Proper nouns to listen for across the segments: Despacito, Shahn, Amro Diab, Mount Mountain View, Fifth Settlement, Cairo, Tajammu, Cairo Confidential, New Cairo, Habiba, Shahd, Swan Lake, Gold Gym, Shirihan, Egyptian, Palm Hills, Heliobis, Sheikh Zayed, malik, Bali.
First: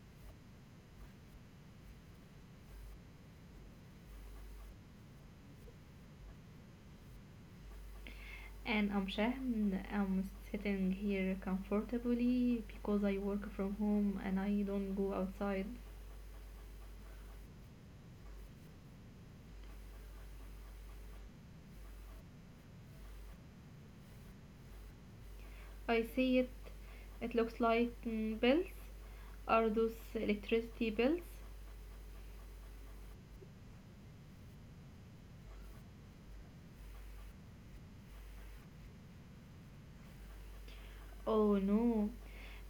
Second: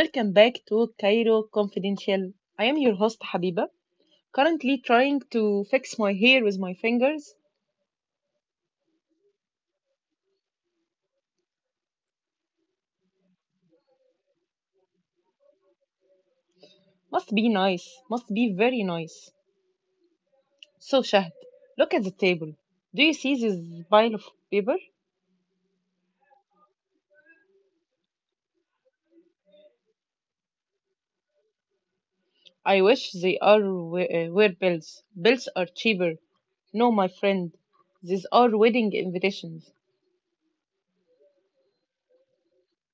welcome back to Cairo Confidential. I am your host Habiba, currently trying to fix my hair with my fingers. And I'm Shahn. I'm sitting here comfortably because I work from home and I don't go outside. Must be nice, must be very nice. So Shahd, look at the table. Do you see this pile of paper? I see it. It looks like bills. Are those electricity bills? I wish they are were bills. Bills are cheaper. No, my friend, these are wedding invitations. Oh no.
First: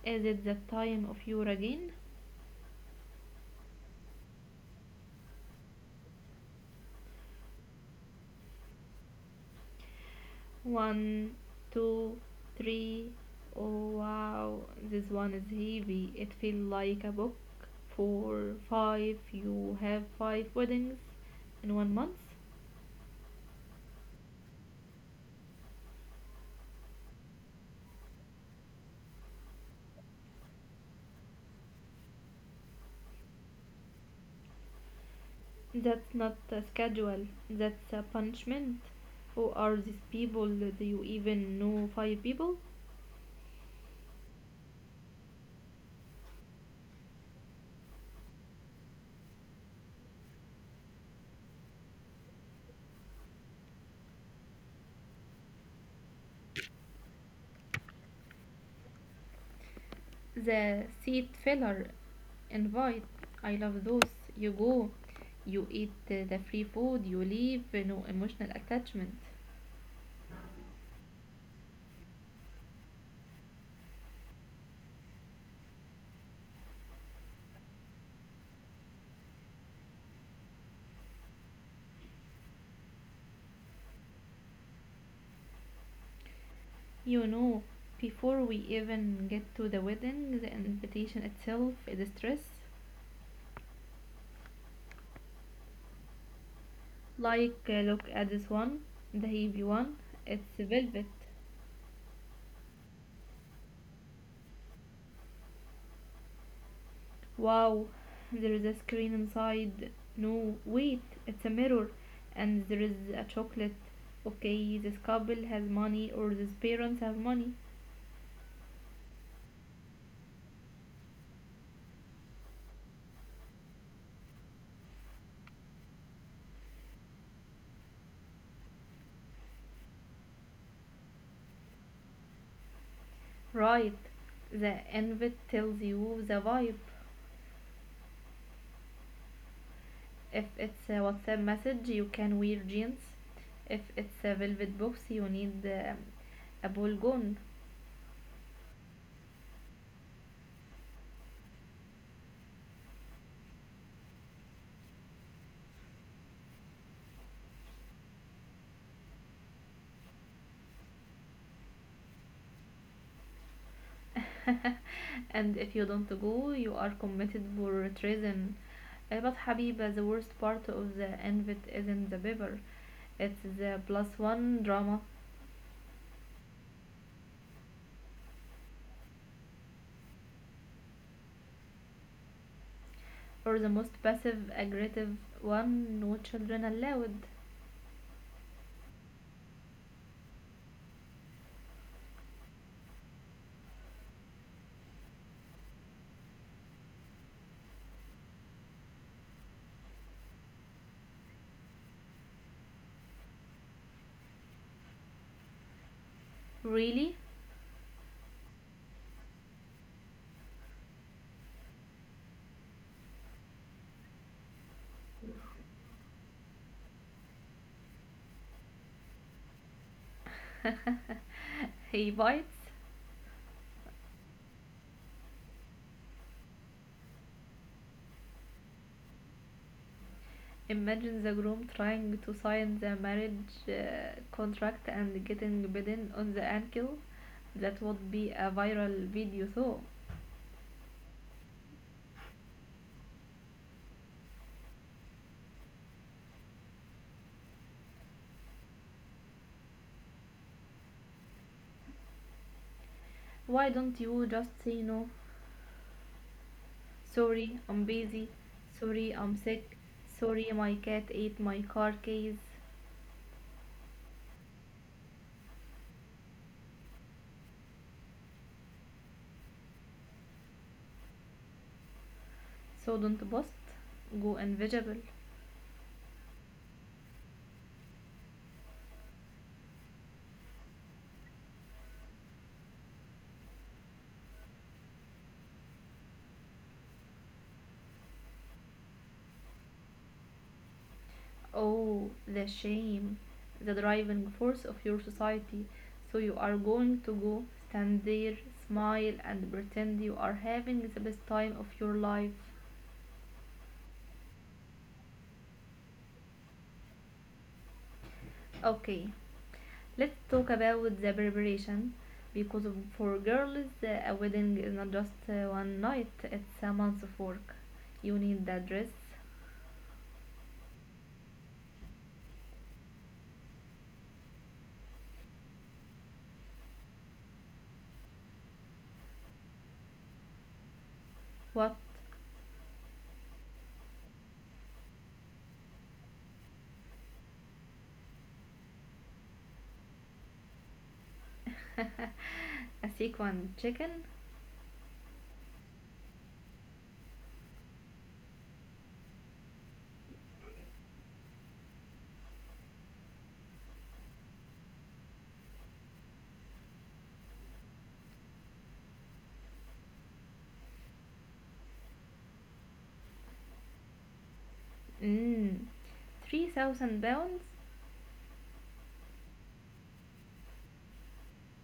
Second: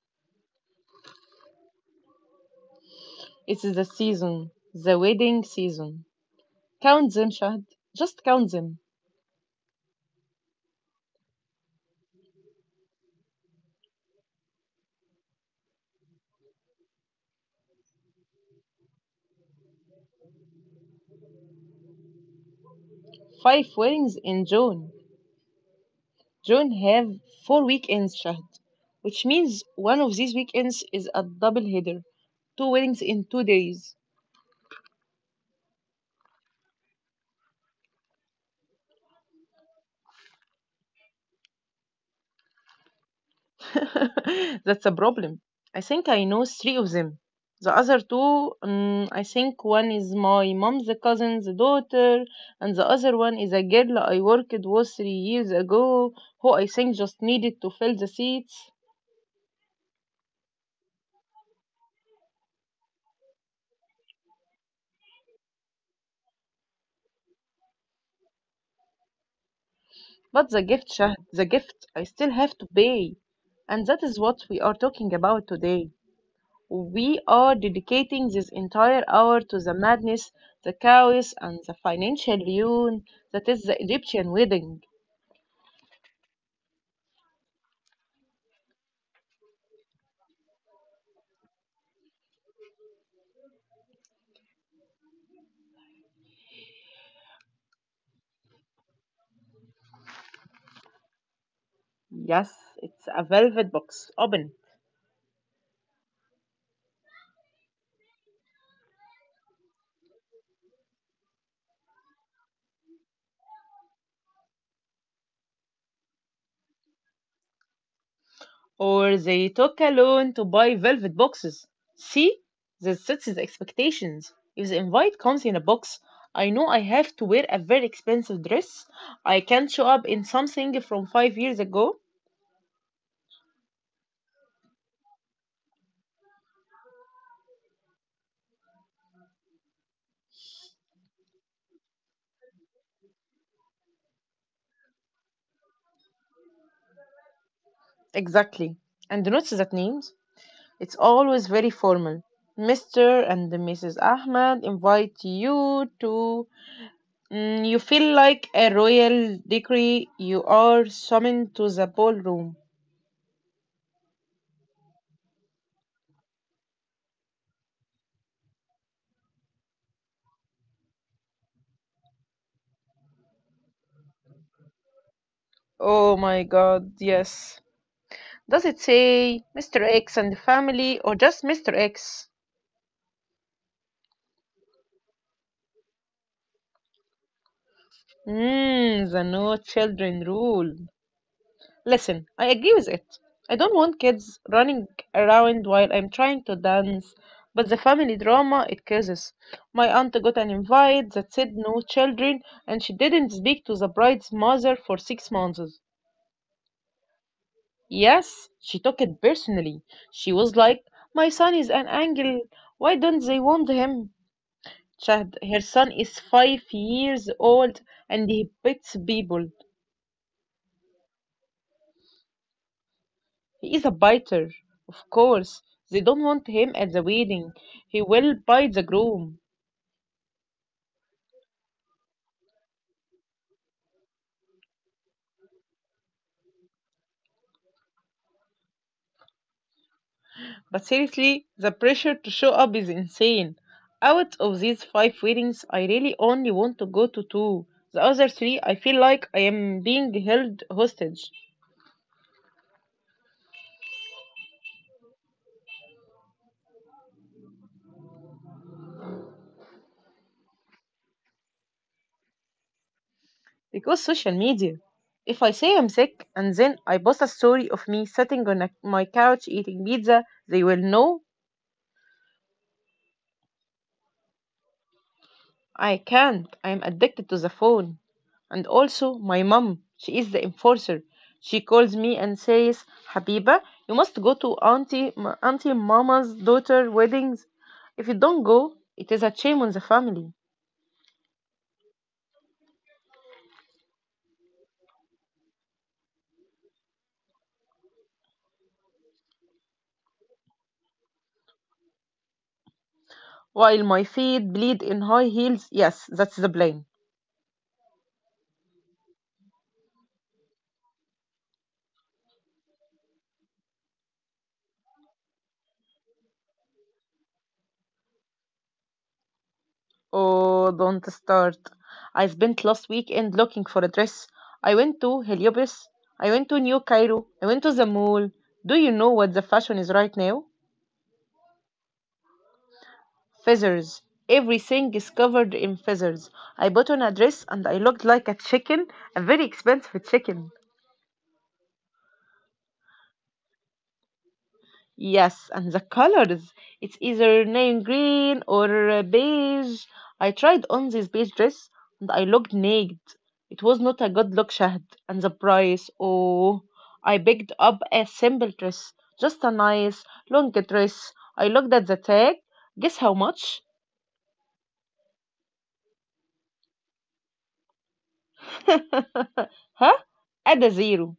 Is it that time of year again? It is the season, the wedding season. Count them, Shahd. Just count them. One, two, three. Oh wow. This one is heavy. It feels like a book. Four, five. You have five weddings in 1 month. Five weddings in June. June have four weekends, Shahd, which means one of these weekends is a double header, two weddings in 2 days. That's not a schedule, that's a punishment. Who are these people? Do you even know five people? That's a problem. I think I know three of them. The other two, I think one is my mom's cousin's daughter, and the other one is a girl I worked with 3 years ago, who I think just needed to fill the seats. The seat filler invite. I love those. You go, you eat the free food, you leave, no emotional attachment. But the gift, Shahd, the gift, I still have to pay. And that is what we are talking about today. We are dedicating this entire hour to the madness, the chaos, and the financial ruin that is the Egyptian wedding. You know, before we even get to the wedding, the invitation itself is a stress. Like, look at this one, the heavy one, it's velvet. Yes, it's a velvet box. Open. Wow, there is a screen inside. No, wait, it's a mirror, and there is a chocolate. Okay, this couple has money, or these parents have money. Or they took a loan to buy velvet boxes. See? This sets the expectations. If the invite comes in a box, I know I have to wear a very expensive dress. I can't show up in something from 5 years ago. Right, the invite tells you the vibe. If it's a WhatsApp message, you can wear jeans. If it's a velvet box, you need a ball gown. Exactly. And notice that name. It's always very formal. Mr. and Mrs. Ahmed invite you to. Mm, you feel like a royal decree. You are summoned to the ballroom. And if you don't go, you are committed for treason. But Habiba, the worst part of the invite isn't the bibber, it's the plus one drama, Oh my god, yes. Does it say Mr. X and family or just Mr. X? or the most passive aggressive one, no children allowed. Mmm, the no children rule. Listen, I agree with it. I don't want kids running around while I'm trying to dance, but the family drama it causes. My aunt got an invite that said no children, and she didn't speak to the bride's mother for 6 months. Really? Yes, she took it personally. She was like, my son is an angel. Why don't they want him? Chad, her son is 5 years old and he beats people. He bites. He is a biter. Of course, they don't want him at the wedding. He will bite the groom. Imagine the groom trying to sign the marriage contract and getting bitten on the ankle. That would be a viral video, though. But seriously, the pressure to show up is insane. Out of these five weddings, I really only want to go to two. The other three, I feel like I am being held hostage Why don't you just say no? Sorry, I'm busy. Sorry, I'm sick. Sorry, my cat ate my car keys. because social media. If I say I'm sick and then I post a story of me sitting on my couch eating pizza, they will know. So don't bust. Go invisible. I can't. I'm addicted to the phone. And also, my mum, she is the enforcer. She calls me and says, Habiba, you must go to Auntie Mama's daughter weddings. If you don't go, it is a shame on the family. Oh, the shame. The driving force of your society. So you are going to go stand there, smile, and pretend you are having the best time of your life. While my feet bleed in high heels, yes, that's the blame. Okay, let's talk about the preparation because for girls, a wedding is not just one night, it's a month of work. You need the dress, Oh, don't start. I spent last weekend looking for a dress. I went to Heliobis. I went to New Cairo. I went to the mall. Do you know what the fashion is right now? what? Feathers. Everything is covered in feathers. I bought on a dress and I looked like a chicken, a very expensive chicken. A sequin chicken? Yes, and the colors. It's either navy green or beige. I tried on this beige dress and I looked naked. It was not a good look, Shahd. And the price, oh, I picked up a simple dress, just a nice long dress. I looked at the tag. Guess how much? Mmm, 3,000 pounds? Huh? Add a zero,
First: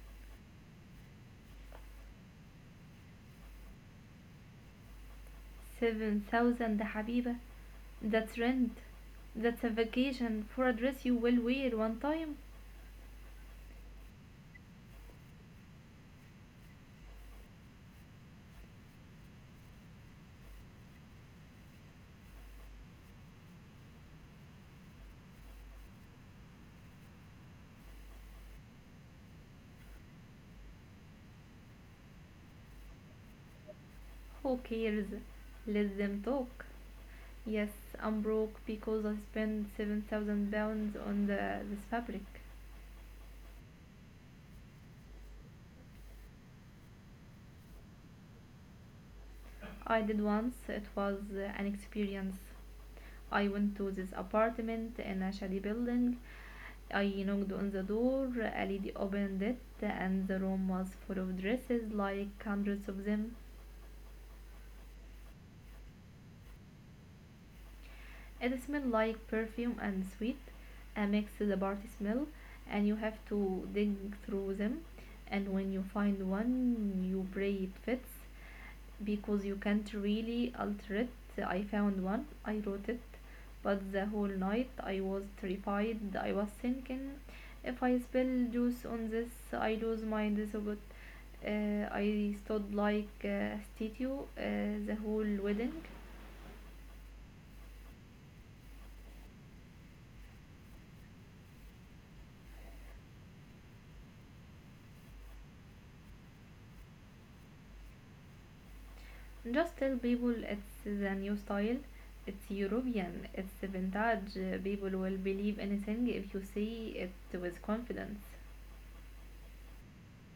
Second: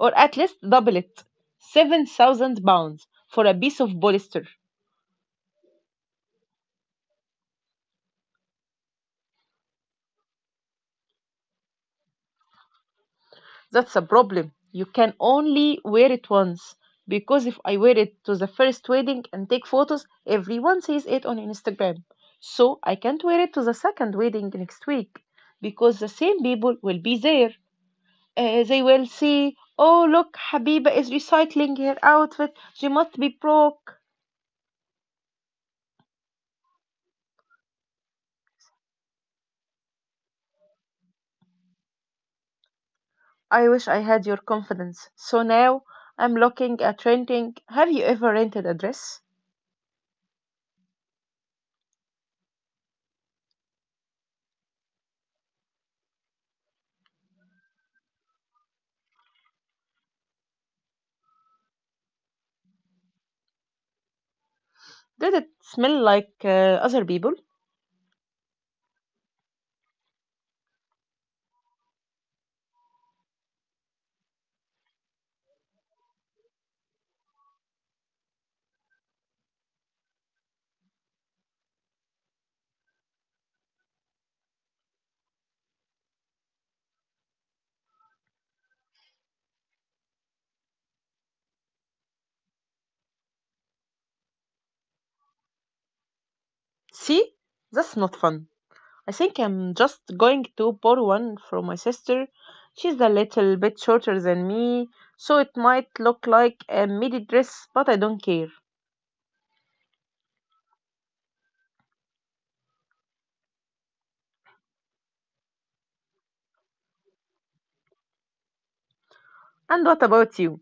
or at least double it. 7,000 pounds for a piece of polyester. 7,000 Habiba. That's rent. That's a vacation for a dress you will wear one time. That's a problem. You can only wear it once. Because if I wear it to the first wedding and take photos, everyone sees it on Instagram. So I can't wear it to the second wedding next week because the same people will be there. They will see, oh, look, Habiba is recycling her outfit. She must be broke. Who cares? Let them talk. Yes, I'm broke because I spent 7,000 pounds on this fabric. I wish I had your confidence. So now I'm looking at renting. Have you ever rented a dress? I did once, it was an experience. I went to this apartment in a shady building. I knocked on the door, a lady opened it, and the room was full of dresses, like hundreds of them. Did it smell like other people? It smelled like perfume and sweet, a mix the party smell, and you have to dig through them. And when you find one, you pray it fits because you can't really alter it. I found one, I wrote it, but the whole night I was terrified. I was thinking, if I spill juice on this, I lose my disobot. I stood like a statue the whole wedding. See? That's not fun. I think I'm just going to borrow one from my sister. She's a little bit shorter than me, so it might look like a midi dress, but I don't care. Just tell people it's the new style, it's European, it's vintage. People will believe anything if you say it with confidence. And what about you?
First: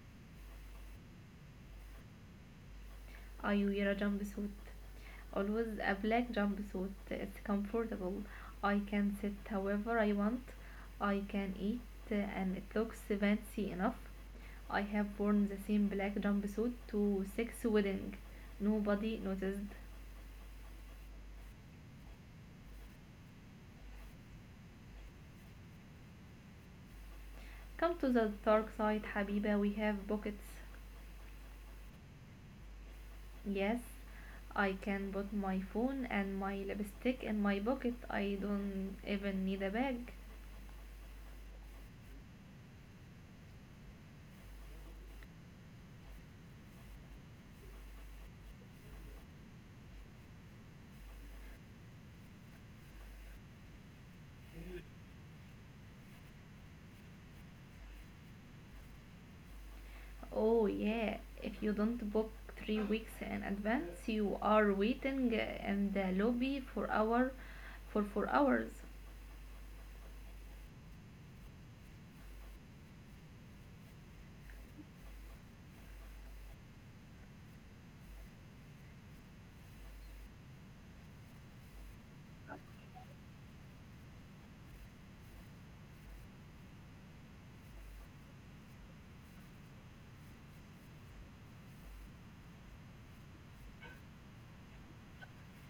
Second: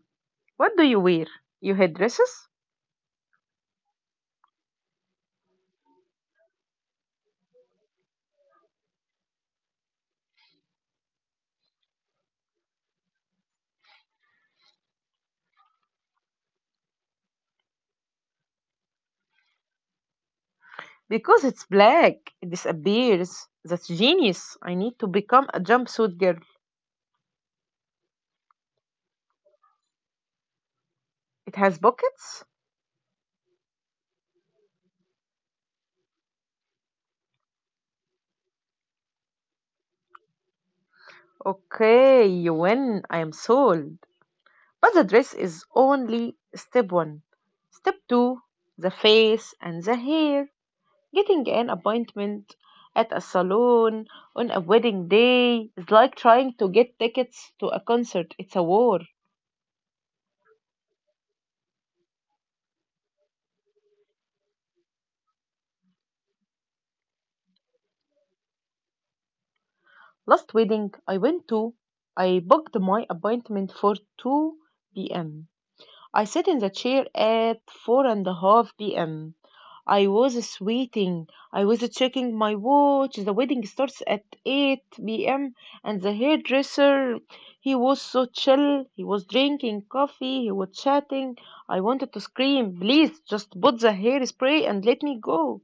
What do you wear? You hate dresses? I wear a jumpsuit. Always a black jumpsuit. It's comfortable. I can sit however I want. I can eat, and it looks fancy enough. I have worn the same black jumpsuit to 6 weddings. Nobody noticed. Because it's black, it disappears. That's genius. I need to become a jumpsuit girl. Come to the dark side, Habiba. We have pockets. It has pockets? Yes, I can put my phone and my lipstick in my pocket. I don't even need a bag. Okay, you win. I am sold. But the dress is only step one. Step two, the face and the hair. Getting an appointment at a salon on a wedding day is like trying to get tickets to a concert. It's a war. Oh yeah, if you don't book 3 weeks in advance, you are waiting in the lobby for 4 hours. Last wedding I went to, I booked my appointment for 2 p.m. I sat in the chair at 4.5 p.m. I was sweating. I was checking my watch. The wedding starts at 8 p.m. And the hairdresser, he was so chill. He was drinking coffee. He was chatting. I wanted to scream, please just put the hairspray and let me go.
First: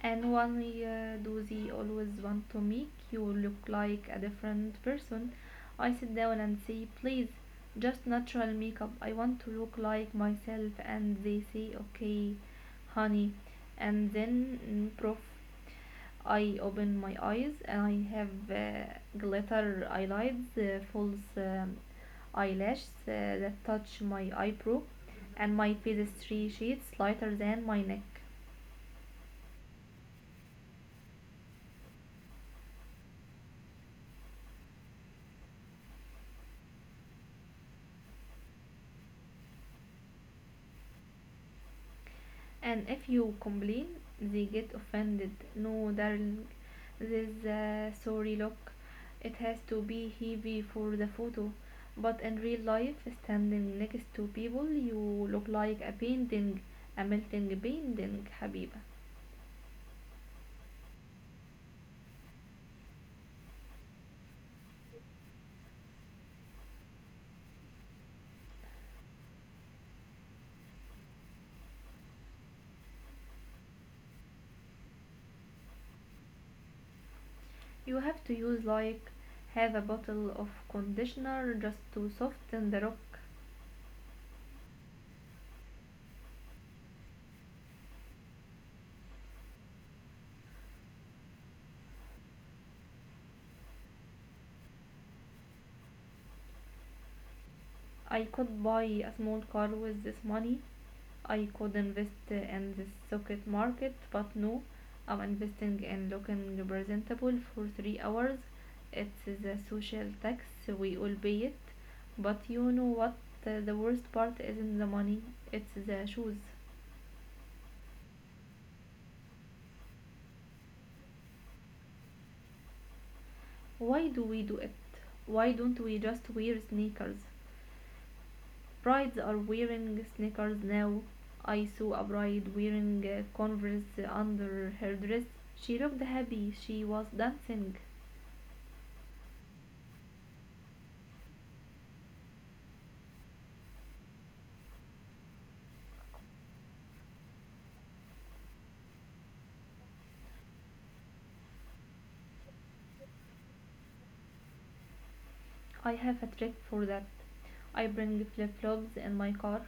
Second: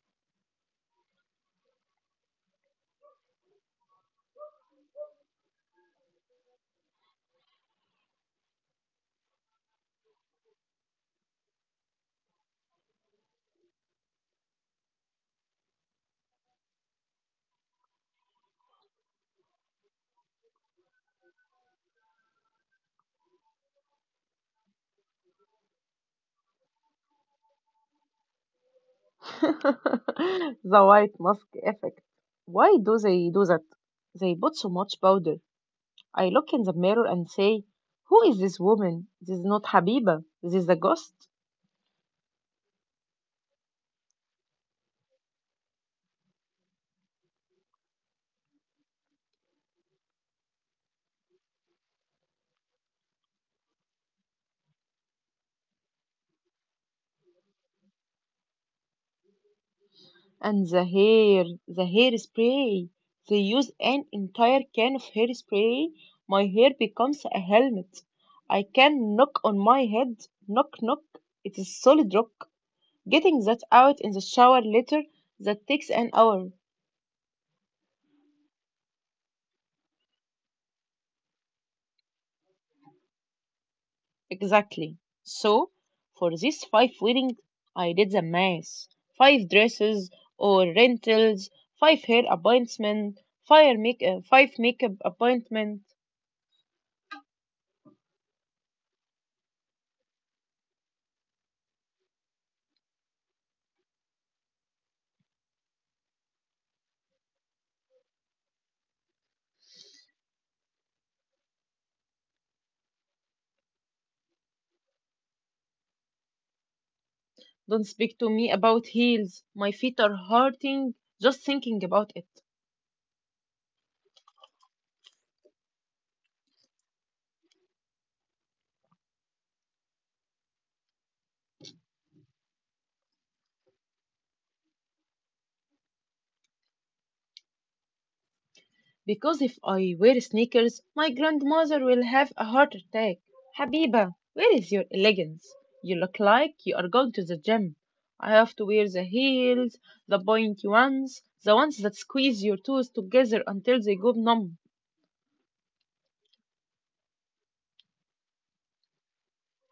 And why do they always want to make you look like a different person? I sit down and say, please, just natural makeup. I want to look like myself. And they say, okay, honey. And then proof I open my eyes and I have glitter eyelids, false eyelashes that touch my eyebrow, and my face is three shades lighter than my neck. The white mask effect. Why do they do that? They put so much powder. I look in the mirror and say, who is this woman? This is not Habiba. This is a ghost. And if you complain, they get offended. No, darling, this sorry look. It has to be heavy for the photo, but in real life, standing next to people, you look like a painting, a melting painting, Habiba. And the hair, the hairspray. They use an entire can of hairspray. My hair becomes a helmet. I can knock on my head. Knock, knock. It is solid rock. Getting that out in the shower later, that takes an hour. You have to use like half a bottle of conditioner just to soften the rock. Exactly. So, for these five weddings, I did the math. Five dresses or rentals, five hair appointments, five makeup appointments. I could buy a small car with this money. I could invest in the stock market, but no, I'm investing in looking presentable for 3 hours. It's the social tax, we all pay it. But you know what, the worst part isn't the money, it's the shoes. Don't speak to me about heels. My feet are hurting just thinking about it. Why do we do it? Why don't we just wear sneakers? Brides are wearing sneakers now. I saw a bride wearing Converse under her dress. She looked happy. She was dancing. Because if I wear sneakers, my grandmother will have a heart attack. Habiba, where is your elegance? You look like you are going to the gym. I have to wear the heels, the pointy ones, the ones that squeeze your toes together until they go numb. I have a trick for that. I bring flip-flops in my car.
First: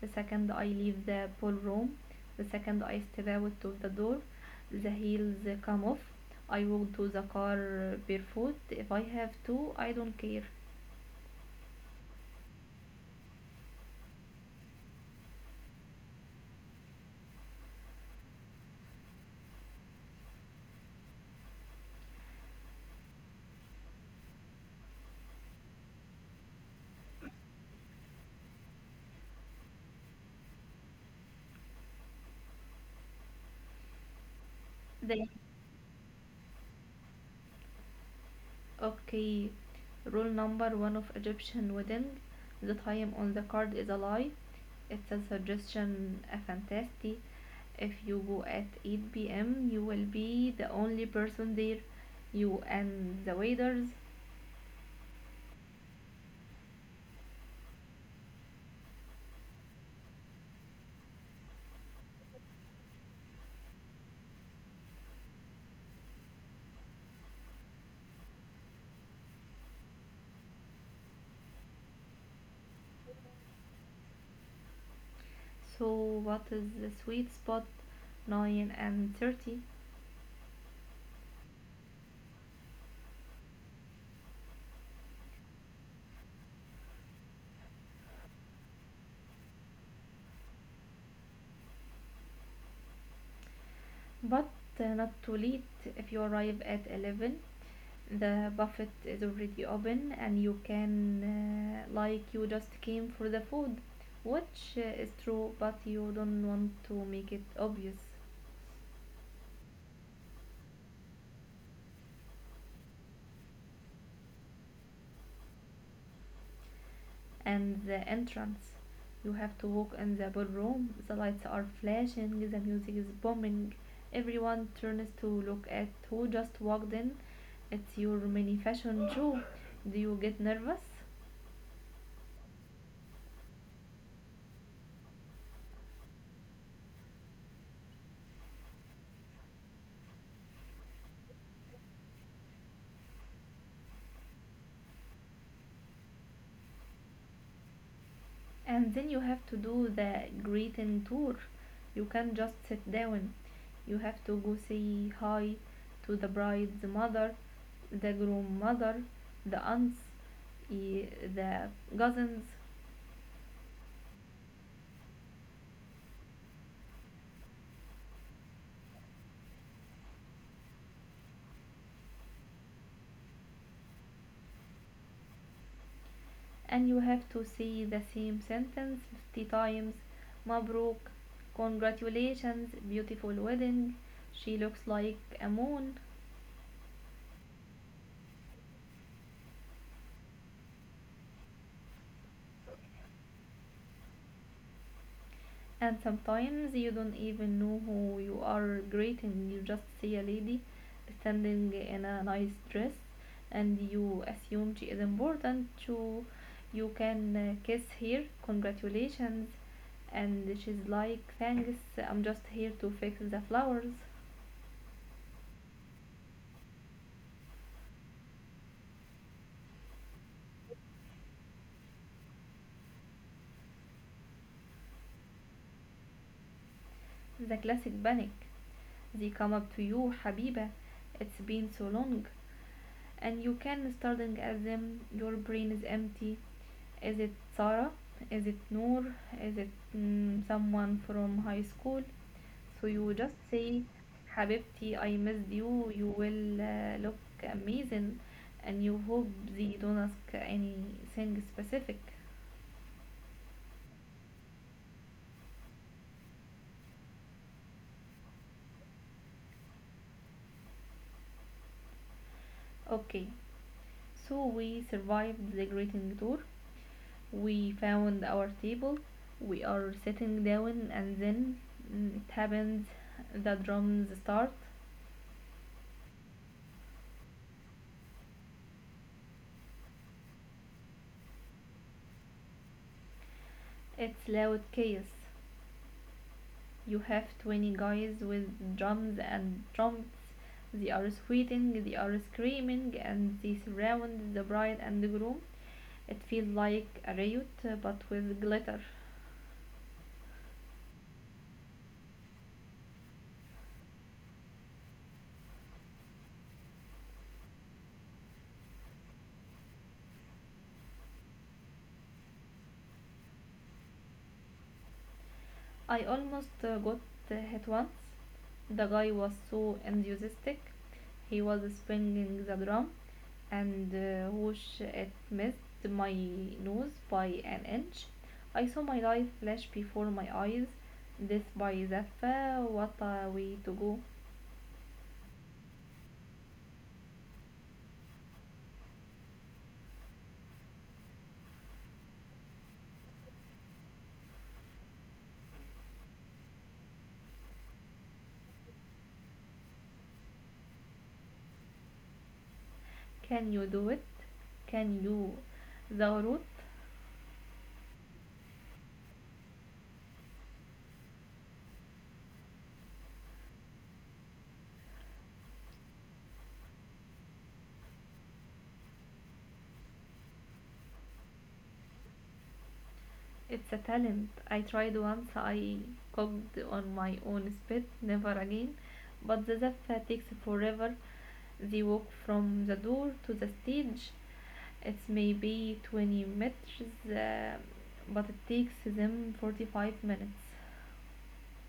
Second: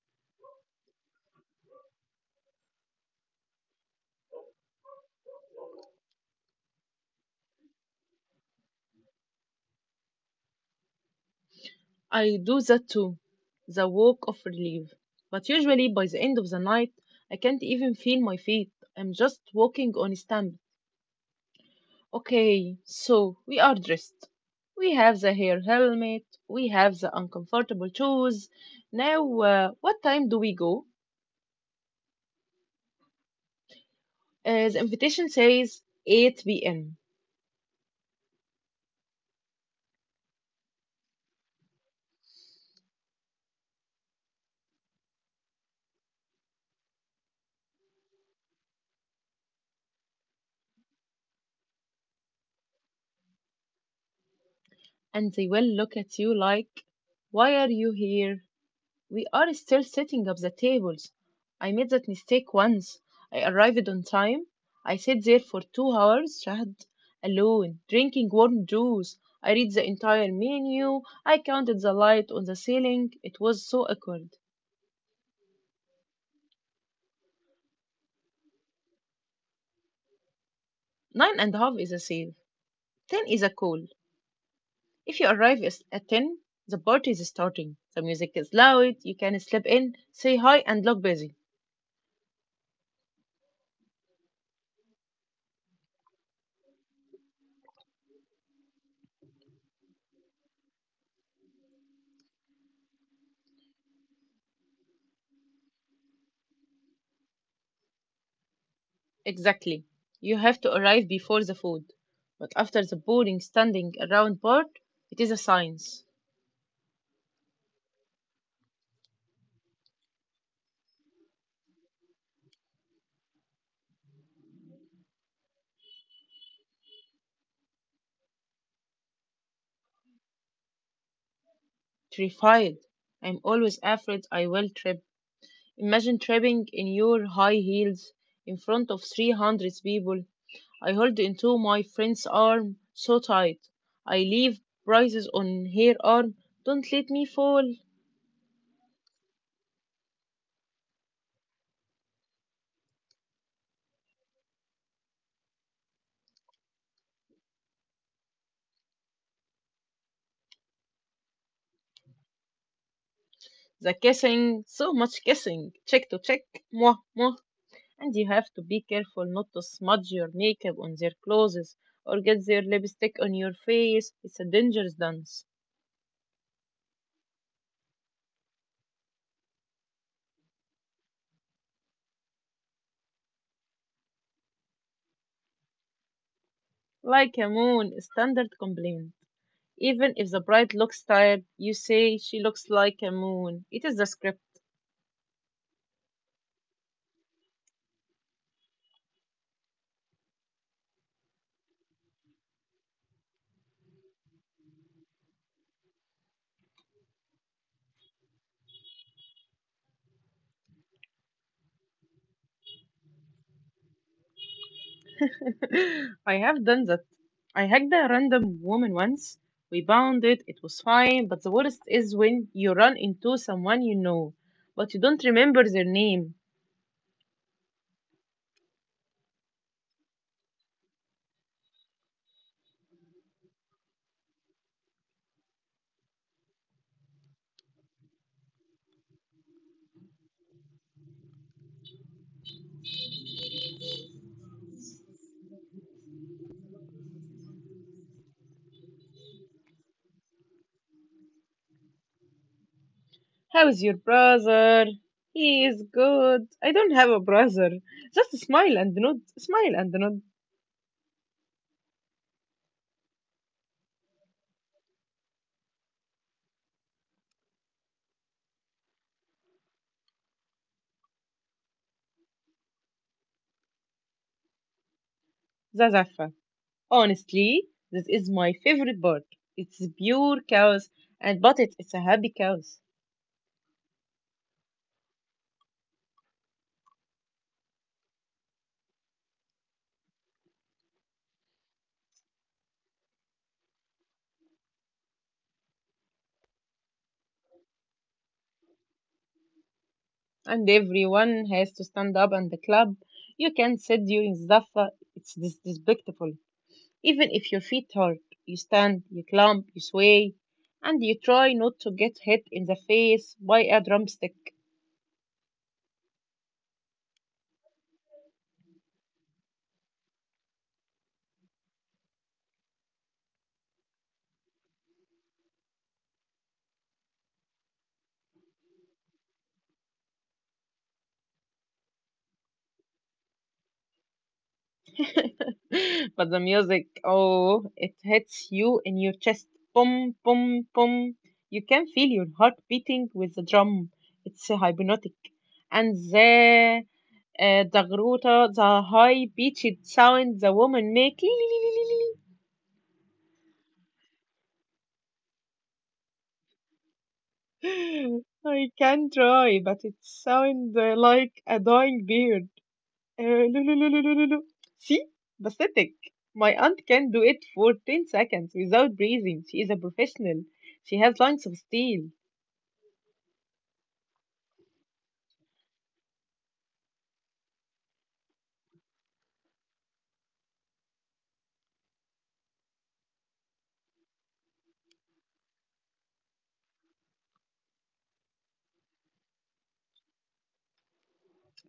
The second I leave the ballroom, the second I step out to the door, the heels come off. I walk to the car barefoot. If I have to, I don't care. I do that too, the walk of relief. But usually by the end of the night, I can't even feel my feet. I'm just walking on stamp. Okay, so we are dressed. We have the hair helmet, we have the uncomfortable shoes. Now, what time do we go? The They invitation says 8 p.m. Okay, rule number one of Egyptian wedding, the time on the card is a lie. It's a suggestion, a fantasy. If you go at 8 p.m., you will be the only person there, you and the waiters. and they will look at you like, why are you here? We are still setting up the tables. I made that mistake once. I arrived on time. I sat there for 2 hours, Shahd, alone, drinking warm juice. I read the entire menu. I counted the light on the ceiling. It was so awkward. So, what is the sweet spot? 9 and 30. Nine and a half is a save. Ten is a call. If you arrive at ten, the party is starting. The music is loud. You can slip in, say hi, and look busy. But not too late if you arrive at 11. The buffet is already open and you can, like, you just came for the food, which is true, but you don't want to make it obvious. Exactly. You have to arrive before the food. But after the boring standing around part, it is a science. And the entrance, you have to walk in the ballroom, the lights are flashing, the music is booming, everyone turns to look at who just walked in. It's your mini fashion show. Do you get nervous? Terrified. I'm always afraid I will trip. Imagine tripping in your high heels in front of 300 people. I hold into my friend's arm so tight. I leave braces on her arm. Don't let me fall. And then you have to do the greeting tour. You can't just sit down. You have to go say hi to the bride's mother, the groom mother, the aunts, eh, the cousins, The kissing, so much kissing. Check to check. Mwah, mwah. And you have to be careful not to smudge your makeup on their clothes or get their lipstick on your face. It's a dangerous dance. and you have to say the same sentence 50 times. Mabruk, congratulations, beautiful wedding. She looks like a moon. Like a moon, a standard complaint. Even if the bride looks tired, you say she looks like a moon. It is the script. And sometimes you don't even know who you are greeting. You just see a lady standing in a nice dress and you assume she is important. You can kiss her, congratulations. And she's like, thanks, I'm just here to fix the flowers. I have done that. I hugged a random woman once. We bonded. It was fine, but the worst is when you run into someone you know, but you don't remember their name. The classic panic. They come up to you, Habiba, it's been so long. And you can starting as them, your brain is empty. Is it Sarah? Is it Noor? Is it someone from high school? So you just say, habibti, I missed you, you will look amazing, and you hope they don't ask anything specific. How's your brother? He is good. I don't have a brother. Just smile and nod. Smile and nod. Okay, so we survived the greeting tour, we found our table, we are sitting down, and then it happens, the drums start. Zazafa. Honestly, this is my favorite part. It's pure chaos, and but it's a happy chaos. It's loud chaos, you have 20 guys with drums and trumpets, they are sweating, they are screaming, and they surround the bride and the groom. It feels like a riot, but with glitter. And everyone has to stand up and the club. You can sit during Zafa. It's despicable. Even if your feet hurt, you stand, you clump, you sway, and you try not to get hit in the face by a drumstick. I almost got hit once, the guy was so enthusiastic, he was swinging the drum, and whoosh, it missed my nose by an inch. I saw my life flash before my eyes. This by Zaffa, what a way to go. But the music, oh, it hits you in your chest. Boom, boom, boom. You can feel your heart beating with the drum. It's so hypnotic. And the dagruta, the high pitched sound the woman make. Can you do it? Can you? Zahrut, I can try, but it sounds like a dying bird. No, no, no, no, no, no, no. See? Pathetic. My aunt can do it for 10 seconds without breathing. She is a professional. She has lungs of steel it's a talent. I tried once, I cooked on my own spit, never again. But the Zaffa takes forever. They walk from the door to the stage. It's maybe 20 meters, but it takes them 45 minutes.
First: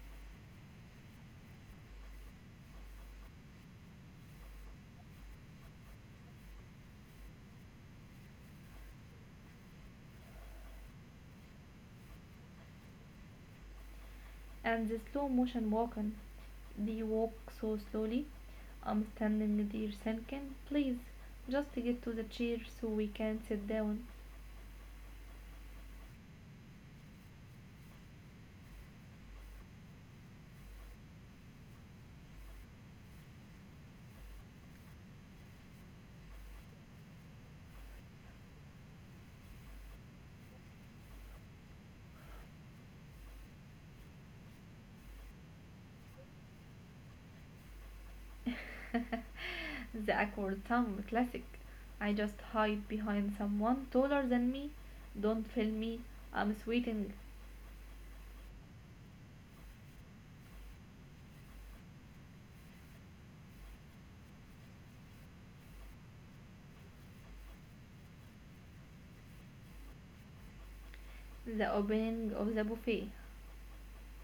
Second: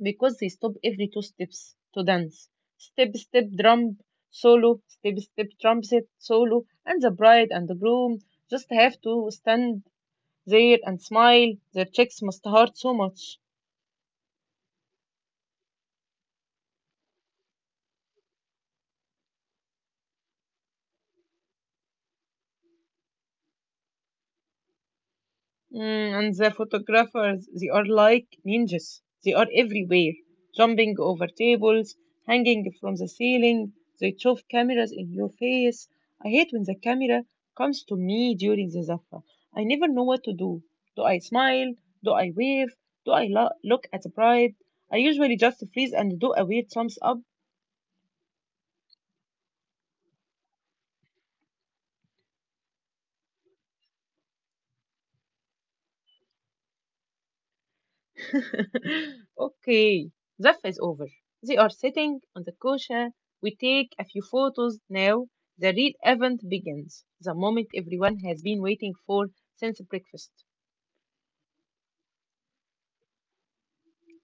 because they stop every two steps to dance. Step, step, drum, solo, step, step, trumpet, solo, and the bride and the groom just have to stand there and smile. Their cheeks must hurt so much. And the slow motion walking, they walk so slowly. I'm standing there thinking, please, just get to the chair so we can sit down. Mm, and the photographers, they are like ninjas. They are everywhere, jumping over tables, hanging from the ceiling. They shove cameras in your face. I hate when the camera comes to me during the zafa. I never know what to do. Do I smile? Do I wave? Do I look at the bride? I usually just freeze and do a weird thumbs up. The awkward thumb, classic. I just hide behind someone taller than me. Don't film me. I'm sweating. Okay, the is over. They are sitting on the kosher. We take a few photos now. The real event begins, the moment everyone has been waiting for since breakfast. The opening of the buffet.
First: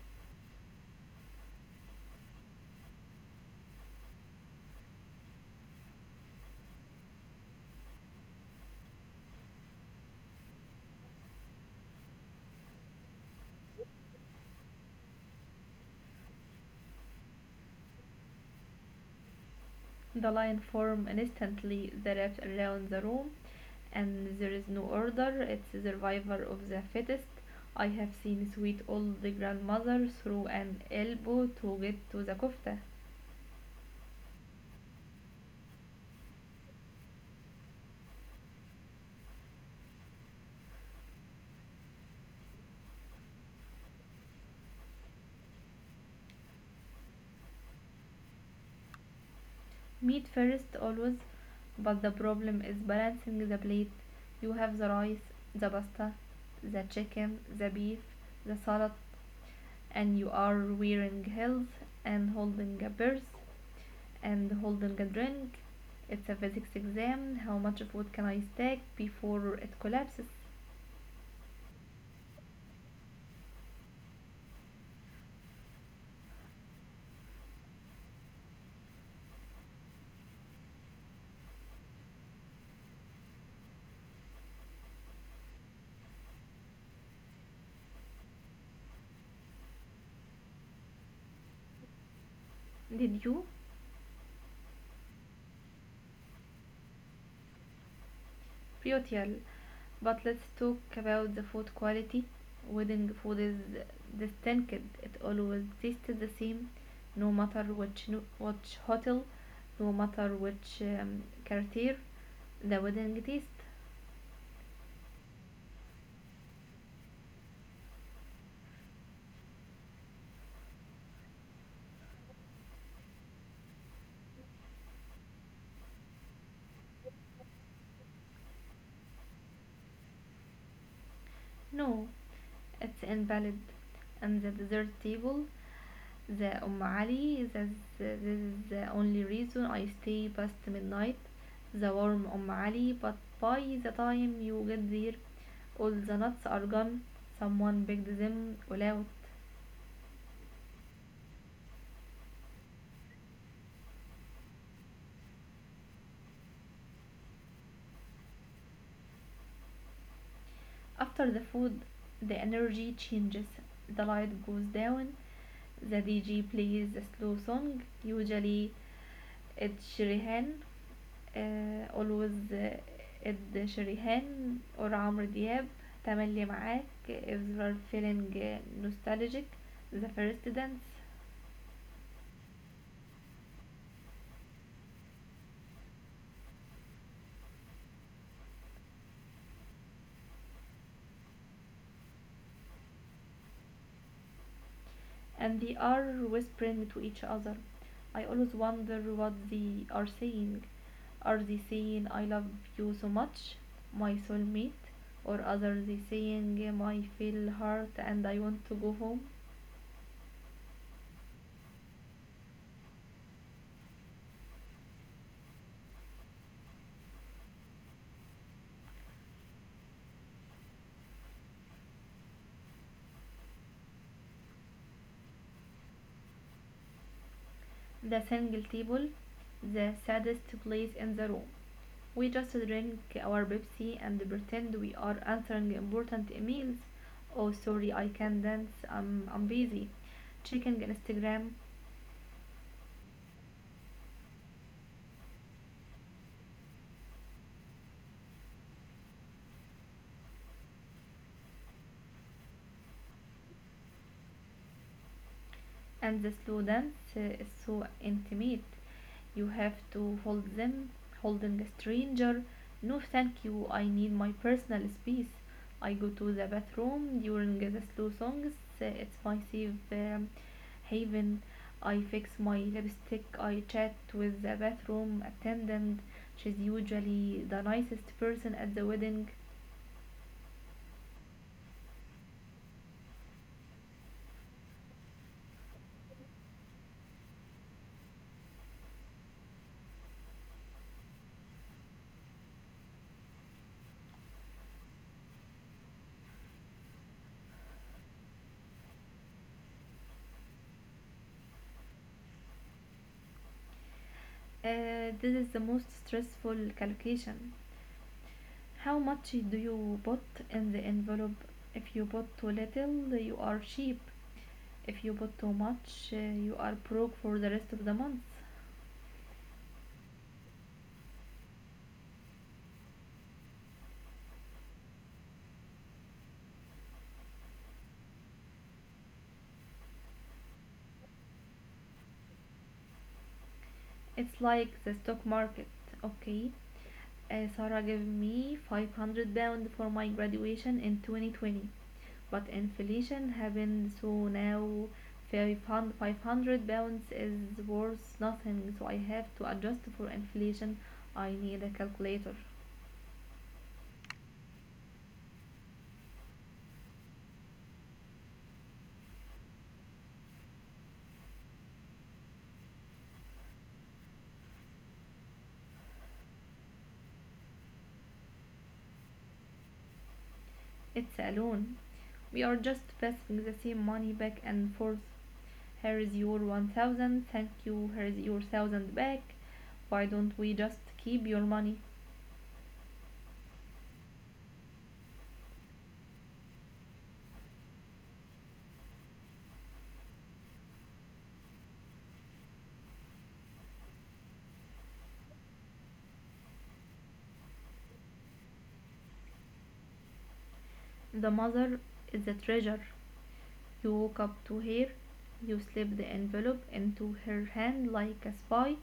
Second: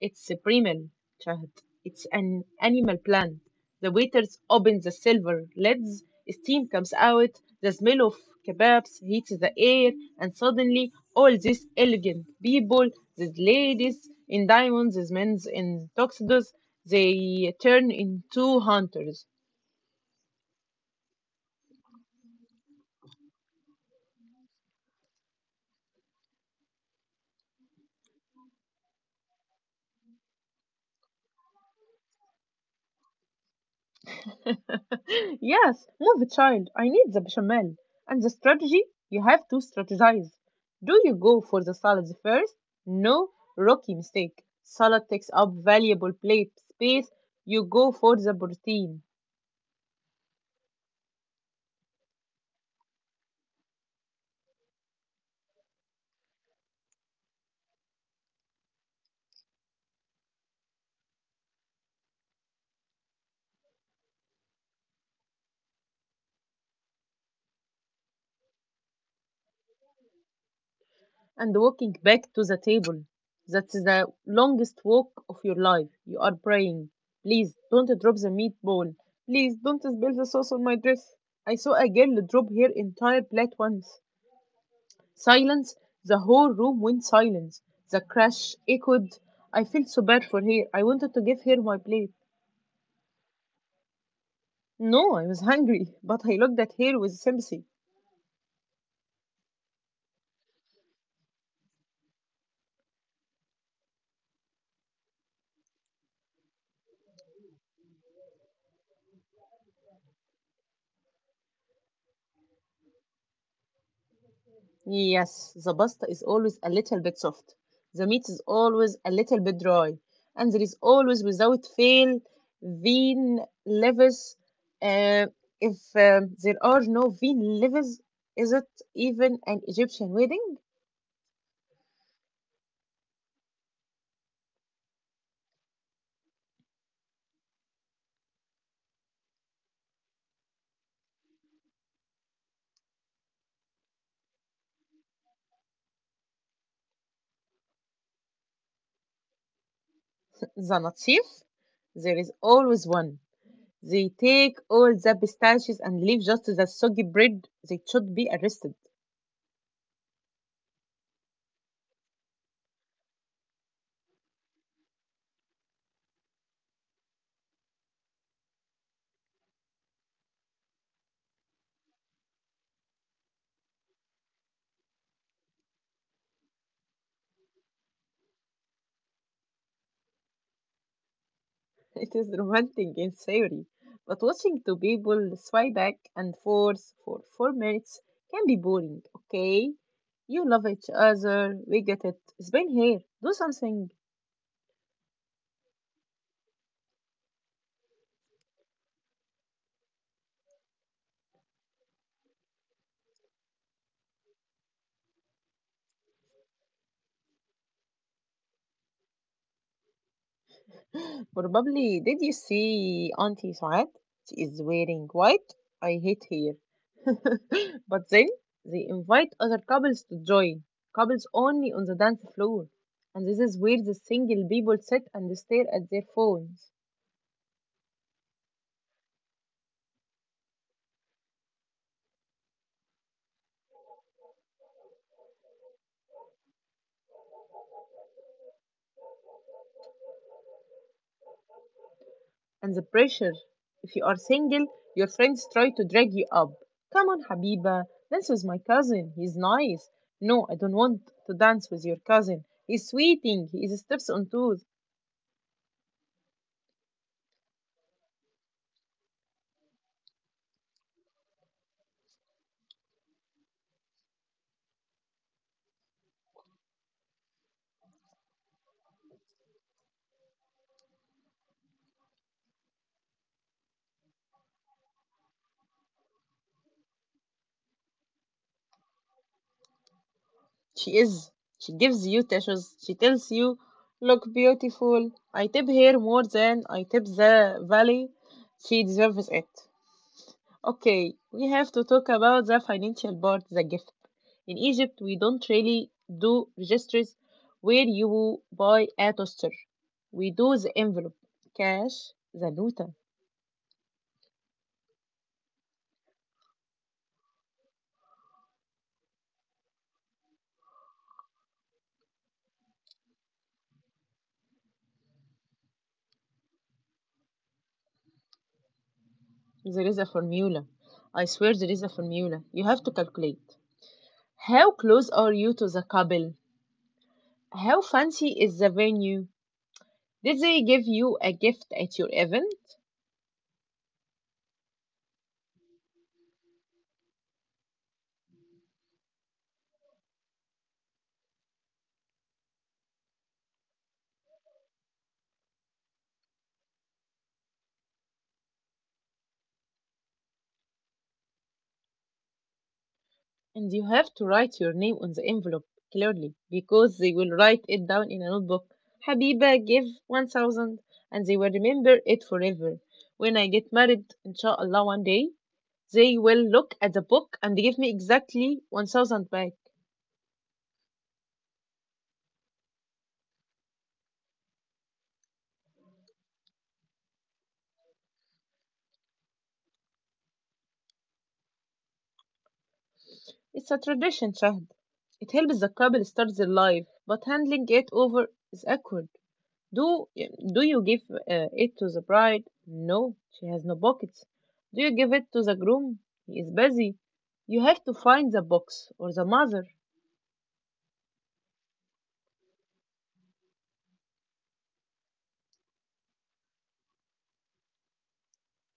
It's a primal child. It's an animal plant. The waiters open the silver lids. Steam comes out. The smell of kebabs hits the air. And suddenly, all these elegant people, these ladies in diamonds, these men in tuxedos, they turn into hunters. The line forms instantly the wraps around the room, and there is no order. It's the survivor of the fittest. I have seen sweet old grandmother throw an elbow to get to the kofta. Yes, move child. I need the bechamel. And the strategy, you have to strategize. Do you go for the salads first? No, rookie mistake. Salad takes up valuable plate space. You go for the protein. Meat first, always. But the problem is balancing the plate, you have the rice, the pasta, the chicken, the beef, the salad, and you are wearing heels and holding a purse and holding a drink. It's a physics exam, how much food can I stack before it collapses? And walking back to the table. That's the longest walk of your life. You are praying. Please don't drop the meatball. Please don't spill the sauce on my dress. I saw a girl drop her entire plate once. Silence. The whole room went silent. The crash echoed. I felt so bad for her. I wanted to give her my plate. Did you? No, I was hungry, but I looked at her with sympathy. Brutal. But let's talk about the food quality. Wedding food is distinct, it always tastes the same, no matter which which hotel, no matter which quartier, the wedding taste. Yes, the pasta is always a little bit soft. The meat is always a little bit dry. And there is always, without fail, vein levers. Uh, if there are no vein levers, is it even an Egyptian wedding? No, it's invalid. And the dessert table, the Ali, this is the only reason I stay past midnight. The warm Ali, but by the time you get there, all the nuts are gone. Someone picked them all out. The natif? There is always one. They take all the pistachios and leave just the soggy bread. They should be arrested. After the food, the energy changes. The light goes down. The DJ plays a slow song, usually it's Shirihan. آآ always آه، إد شريهان اور عمرو دياب، تملي معاك، if you are feeling آه، nostalgic، the first dance It is romantic in theory, but watching two people swipe back and forth for 4 minutes can be boring, okay? You love each other, we get it. It's been here, do something. and they are whispering to each other. I always wonder what they are saying. Are they saying, "I love you so much, my soulmate?" Or are they saying, "My feel hurt and I want to go home?" Probably, did you see Auntie Saad? She is wearing white. I hate hair. But then they invite other couples to join, couples only on the dance floor. And this is where the single people sit and stare at their phones. The single table, the saddest place in the room. We just drink our Pepsi and pretend we are answering important emails. Oh, sorry, I can't dance. I'm busy. Checking Instagram. And the pressure. If you are single, your friends try to drag you up. Come on, Habiba, dance with my cousin. He's nice. No, I don't want to dance with your cousin. He's sweating. He is steps on toes. And the slow dance is so intimate. You have to hold them, holding a stranger. No thank you, I need my personal space. I go to the bathroom during the slow songs. It's my safe haven. I fix my lipstick, I chat with the bathroom attendant. She's usually the nicest person at the wedding. She is. She gives you tissues. She tells you, look beautiful. I tip her more than I tip the valley. She deserves it. Okay, we have to talk about the financial part, the gift. In Egypt, we don't really do registers where you buy a toaster. We do the envelope, cash, the nota. This is the most stressful calculation. How much do you put in the envelope? If you put too little, you are cheap. If you put too much, you are broke for the rest of the month. There is a formula. I swear there is a formula. You have to calculate. How close are you to the couple? How fancy is the venue? Did they give you a gift at your event? It's like the stock market. Okay, Sarah gave me 500 pounds for my graduation in 2020, but inflation happened, so now 500 pounds is worth nothing, so I have to adjust for inflation. I need a calculator. And you have to write your name on the envelope clearly because they will write it down in a notebook. Habiba give 1,000 and they will remember it forever. When I get married, inshallah, one day, they will look at the book and give me exactly 1,000 back. It's a loan. We are just passing the same money back and forth. Here is your 1000, thank you, here is your 1000 back. Why don't we just keep your money? It's a tradition, Shahd. It helps the couple start their life, but handling it over is awkward. Do do you give it to the bride? No, she has no pockets. Do you give it to the groom? He is busy. You have to find the box or the mother, The mother is a treasure. You walk up to her, you slip the envelope into her hand like a spy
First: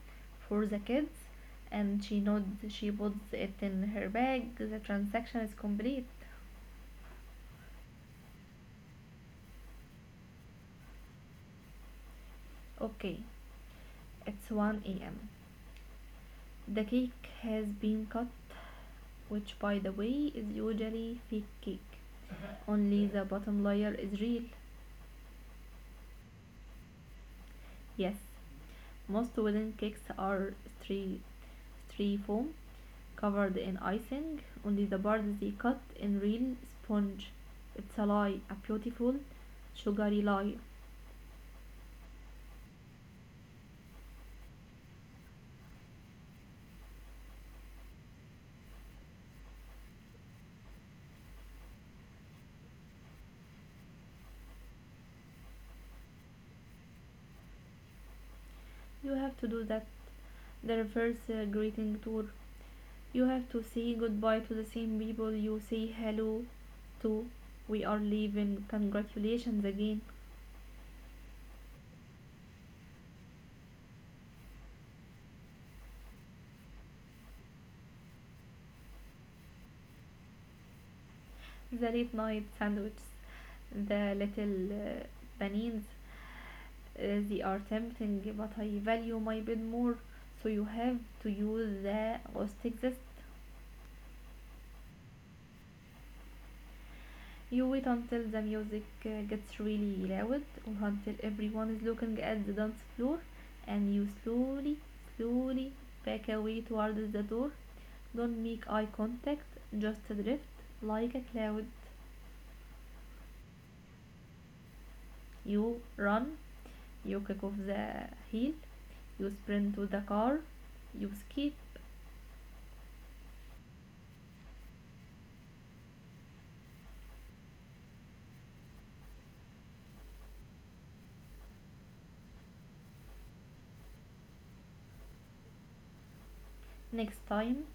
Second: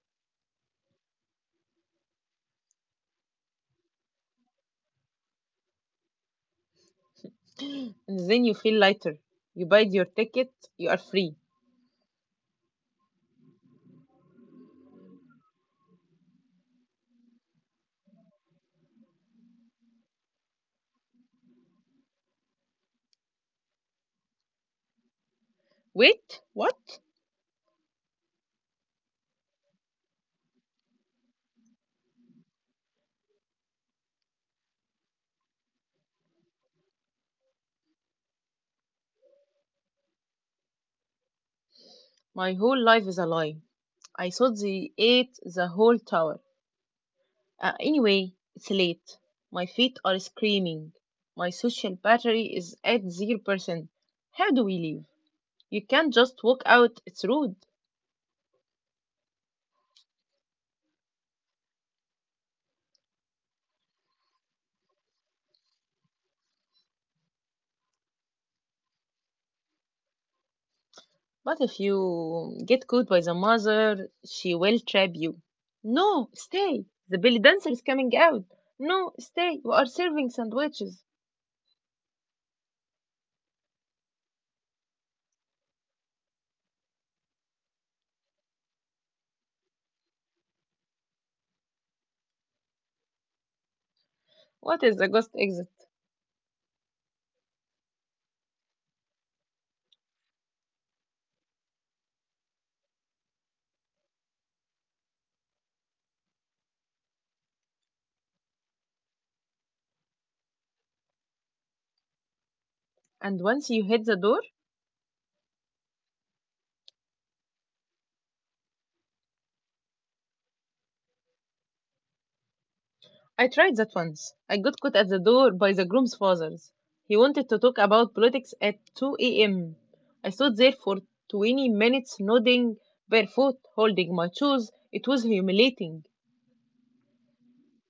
for the kids, and she nods, she puts it in her bag. The transaction is complete. and then you feel lighter. You buyed your ticket, you are free. Okay, it's 1 am. The cake has been cut, which by the way is usually fake cake. Only the bottom layer is real. Wait, what? Yes, most wooden cakes are stri- styrofoam covered in icing. Only the part they cut in real sponge. It's a lie, a beautiful, sugary lie. My whole life is a lie. I thought they ate the whole tower. Anyway, it's late. My feet are screaming. My social battery is at 0%. How do we leave? You can't just walk out, it's rude. You have to do that. The reverse greeting tour. You have to say goodbye to the same people you say hello to. We are leaving. Congratulations again. But if you get caught by the mother, she will trap you. No, stay. The belly dancer is coming out. No, stay. We are serving sandwiches. The late night sandwiches, the little panins, they are tempting, but I value my bed more. So you have to use the rustic zest. What is the ghost exit? You wait until the music gets really loud or until everyone is looking at the dance floor, and you slowly, slowly back away towards the door. Don't make eye contact, just drift like a cloud. And once you hit the door, You run, you kick off the heel, you sprint to the car, you skip. I tried that once. I got caught at the door by the groom's fathers. He wanted to talk about politics at 2 a.m. I stood there for 20 minutes, nodding, barefoot, holding my shoes. It was humiliating. Next time,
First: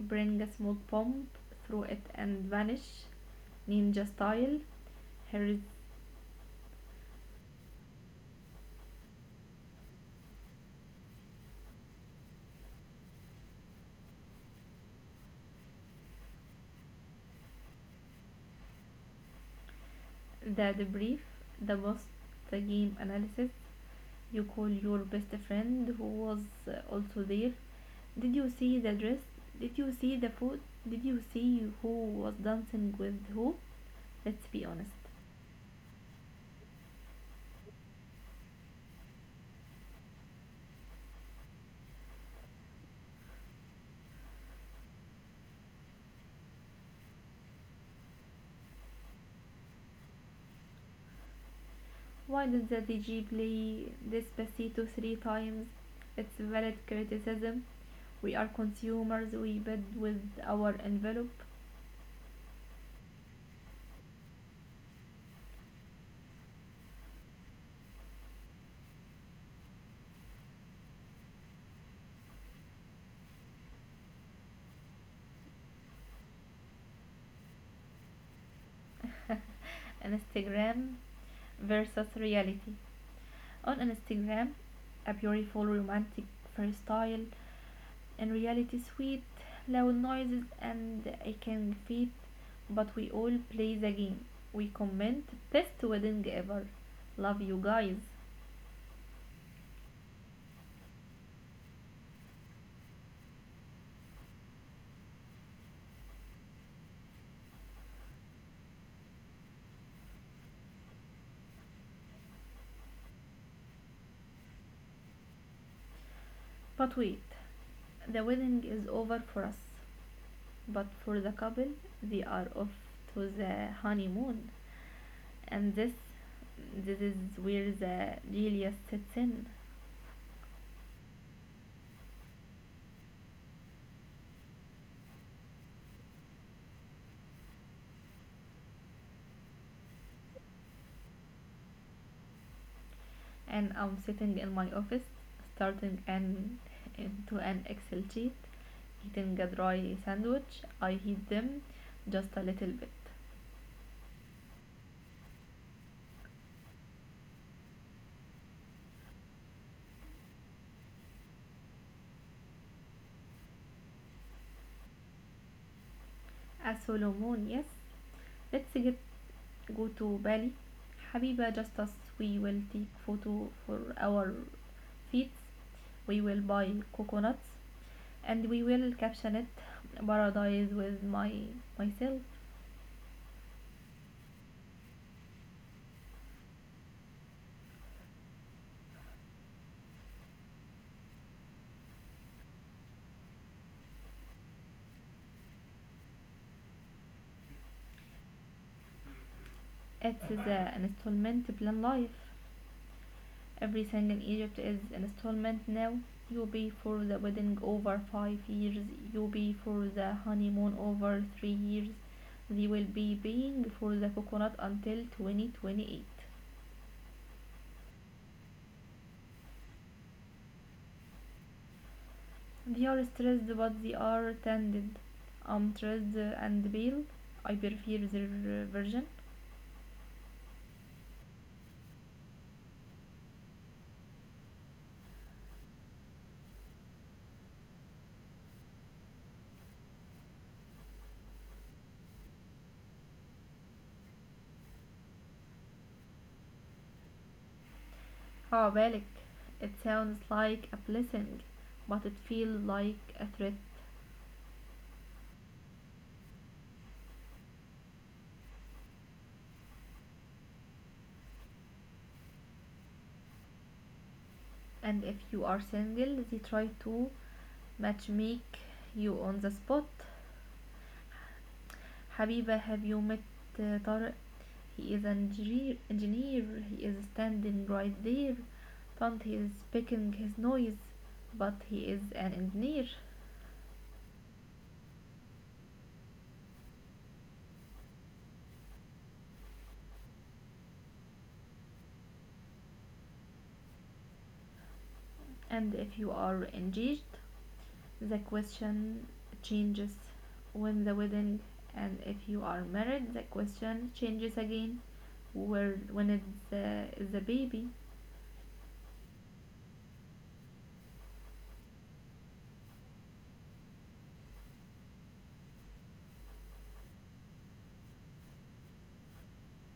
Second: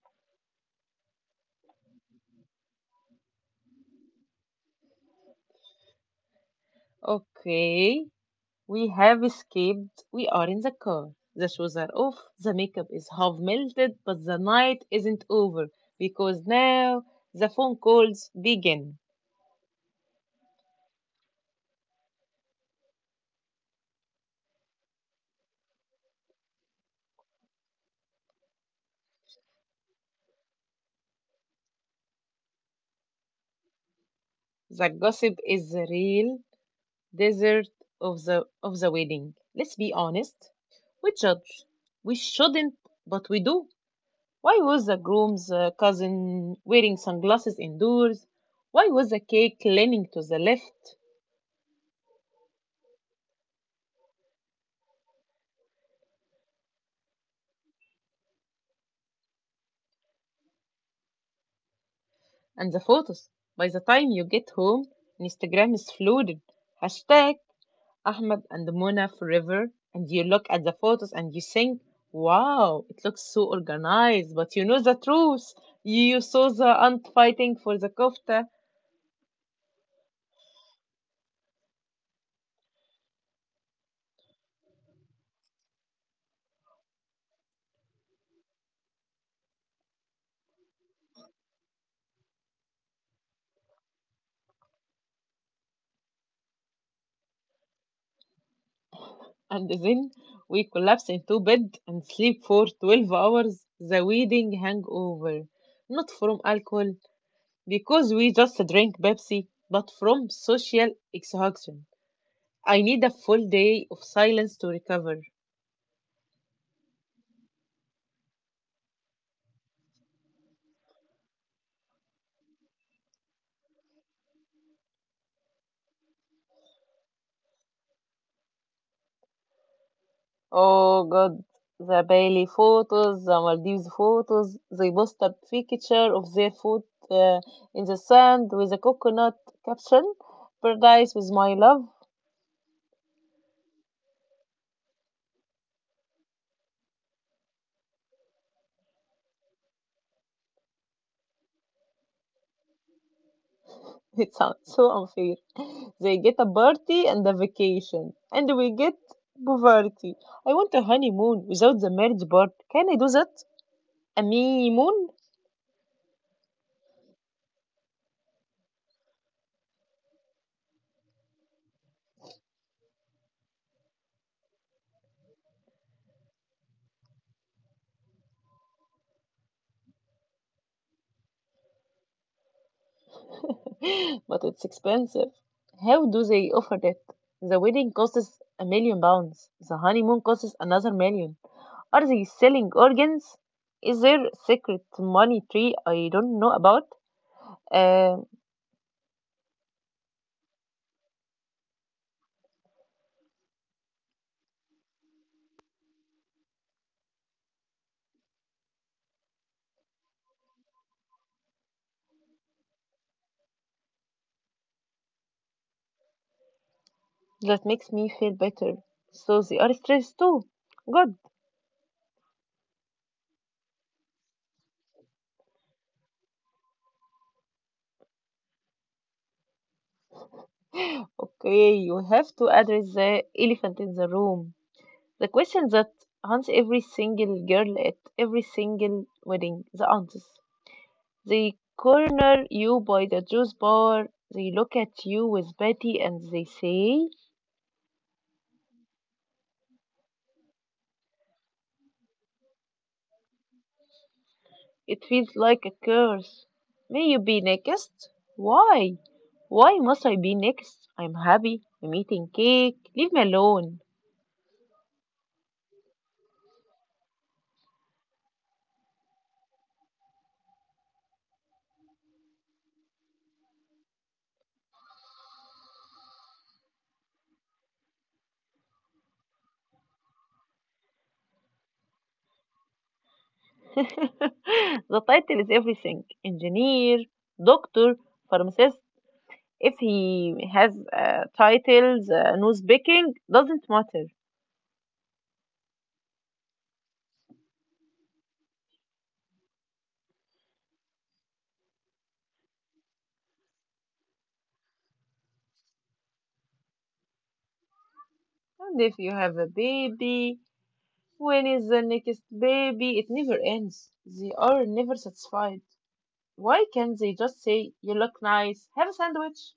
bring a small pump, throw it and vanish, ninja style. Here is Okay, we have escaped. We are in the car. The shoes are off. The makeup is half melted, but the night isn't over because now the phone calls begin. the debrief, the post game analysis. You call your best friend who was also there. Did you see the dress? Did you see the food? Did you see who was dancing with who? Let's be honest. The gossip is the real dessert of the wedding. Let's be honest. We judge. We shouldn't, but we do. Why was the groom's cousin wearing sunglasses indoors? Why was the cake leaning to the left? Why did the DJ play Despacito three times? It's valid criticism. We are consumers, we bid with our envelope. And the photos. By the time you get home, Instagram is flooded. Hashtag Ahmed and Mona forever. And you look at the photos and you think, wow, it looks so organized. But you know the truth. You saw the aunt fighting for the kofta. Instagram versus reality. On Instagram, a beautiful, romantic freestyle. In reality, sweet, loud noises and I can fit. But we all play the game. We comment, best wedding ever. Love you guys. And then we collapse into bed and sleep for 12 hours. The wedding hangover. Not from alcohol, because we just drink Pepsi, but from social exhaustion. I need a full day of silence to recover. But wait, the wedding is over for us. But for the couple, they are off to the honeymoon. And this is where the genius sets in. Oh God, the Bali photos, the Maldives photos. They post a picture of their foot uh, in the sand with a coconut caption, "Paradise with my love." And I'm sitting in my office starting an into an Excel sheet, eating a dry sandwich. I heat them just a little bit. It sounds so unfair. They get a party and a vacation, and we get poverty. I want a honeymoon without the marriage part. Can I do that? A honeymoon? A Solomon, yes. Let's get go to Bali. Habiba, just us. We will take photo for our feet. We will buy coconuts and we will caption it paradise with my myself. But it's expensive. How do they offer that? The wedding costs 1 million pounds. The honeymoon costs another million. Are they selling organs? Is there secret money tree I don't know about? Uh, It's the installment plan life. Every song in Egypt is an installment now. You pay for the wedding over 5 years. You pay for the honeymoon over 3 years. They will be paying for the coconut until 2028. that makes me feel better. So they are stressed too. Good. They are stressed, but they are tended. I'm stressed and pale. I prefer their version. Okay, you have to address the elephant in the room. The question that haunts every single girl at every single wedding, the aunties. They corner you by the juice bar, they look at you with pity and they say, Ah, بالك. It sounds like a blessing, but it feels like a threat. it feels like a curse. May you be next? Why? Why must I be next? I'm happy, I'm eating cake, leave me alone. And if you are single, they try to match make you on the spot. حبيبة, have you met طارق? He is an engineer, he is standing right there, but he is picking his noise. But he is an engineer. The title is everything: engineer, doctor, pharmacist. If he has titles, no speaking, doesn't matter. And if you are engaged, the question changes: when the wedding? And if you are married, the question changes again: where when it's the baby. And if you have a baby, when is the next baby? It never ends. They are never satisfied. Why can't they just say, you look nice, have a sandwich?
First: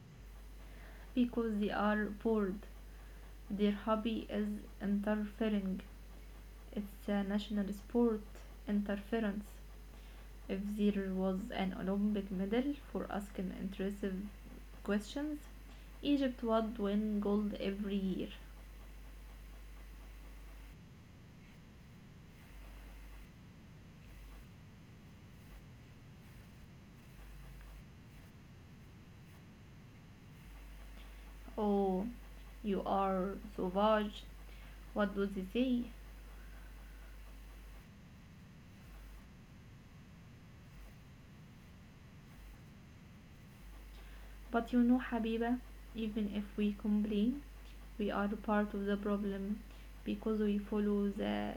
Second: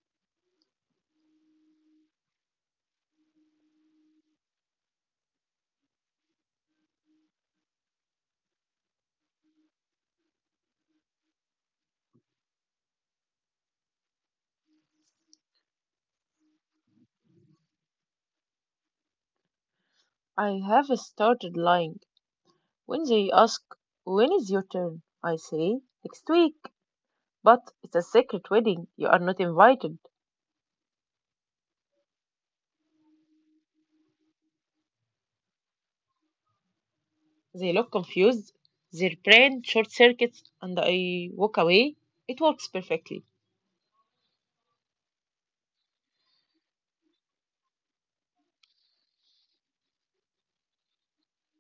Because they are bored. Their hobby is interfering. It's a national sport. Interference. If there was an Olympic medal for asking intrusive questions, Egypt would win gold every year. I have started lying. When they ask, when is your turn? I say, next week. But it's a secret wedding. You are not invited. Oh, you are sauvage. What do they say? They look confused. Their brain short circuits, and I walk away. It works perfectly. But you know, Habiba, even if we complain, we are part of the problem, because we follow the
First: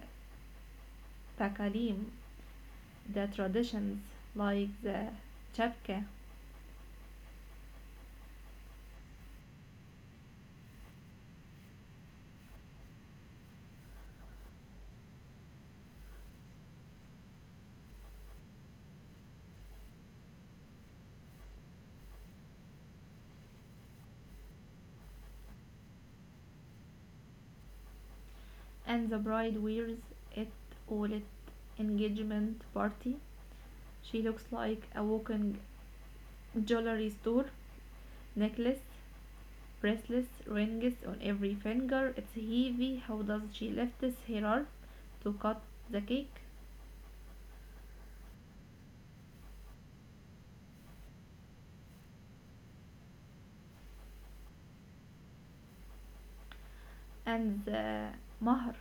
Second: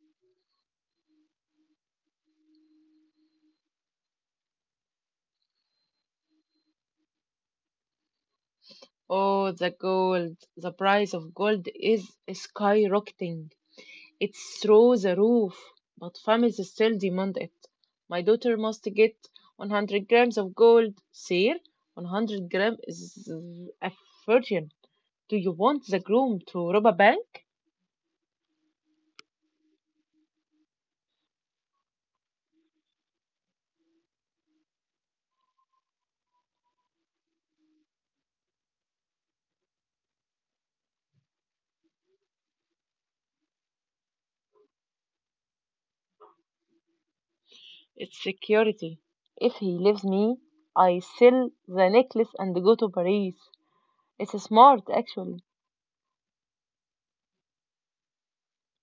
takalim, the traditions, like the chapka. Oh, the gold. The price of gold is skyrocketing. It's through the roof, but families still demand it. My daughter must get 100 grams of gold. Sir, 100 gram is a fortune. Do you want the groom to rob a bank? And the bride wears it all at engagement party. She looks like a walking jewelry store. Necklace, bracelets, rings on every finger. It's heavy. How does she lift her arm to cut the cake? It's security. If he leaves me, I sell the necklace and go to Paris. It's smart, actually. And the mahr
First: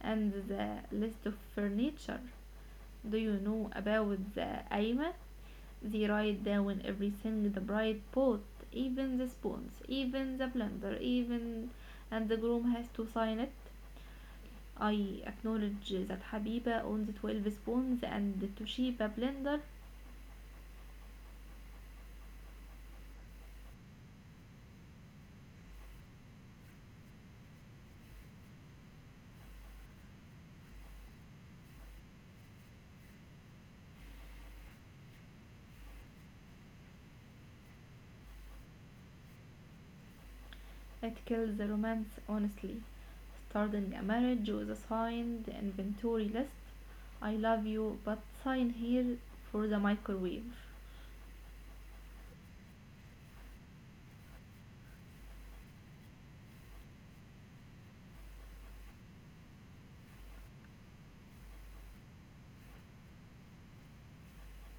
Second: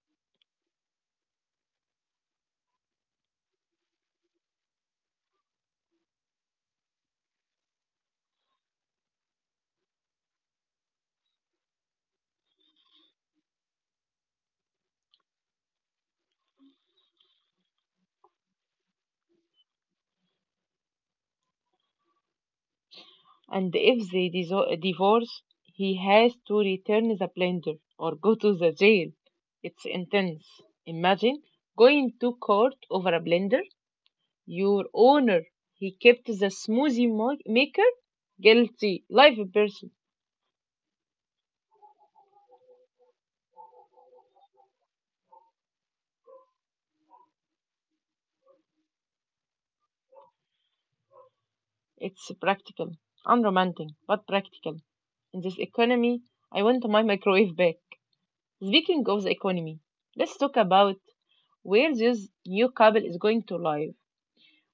and the list of furniture, do you know about the aima? They write down everything the bride bought, even the spoons, even the blender, even — and the groom has to sign it. I acknowledge that Habiba owns 12 spoons and the Toshiba blender. And if they divorce, he has to return the blender or go to the jail. It's intense. Imagine going to court over a blender. Your owner, he kept the smoothie maker guilty, Life person. It kills the romance, honestly. Starting a marriage with a signed inventory list. I love you, but sign here for the microwave. It's practical, unromantic, but practical. In this economy, I want my microwave back. Speaking of the economy, let's talk about where this new couple is going to live.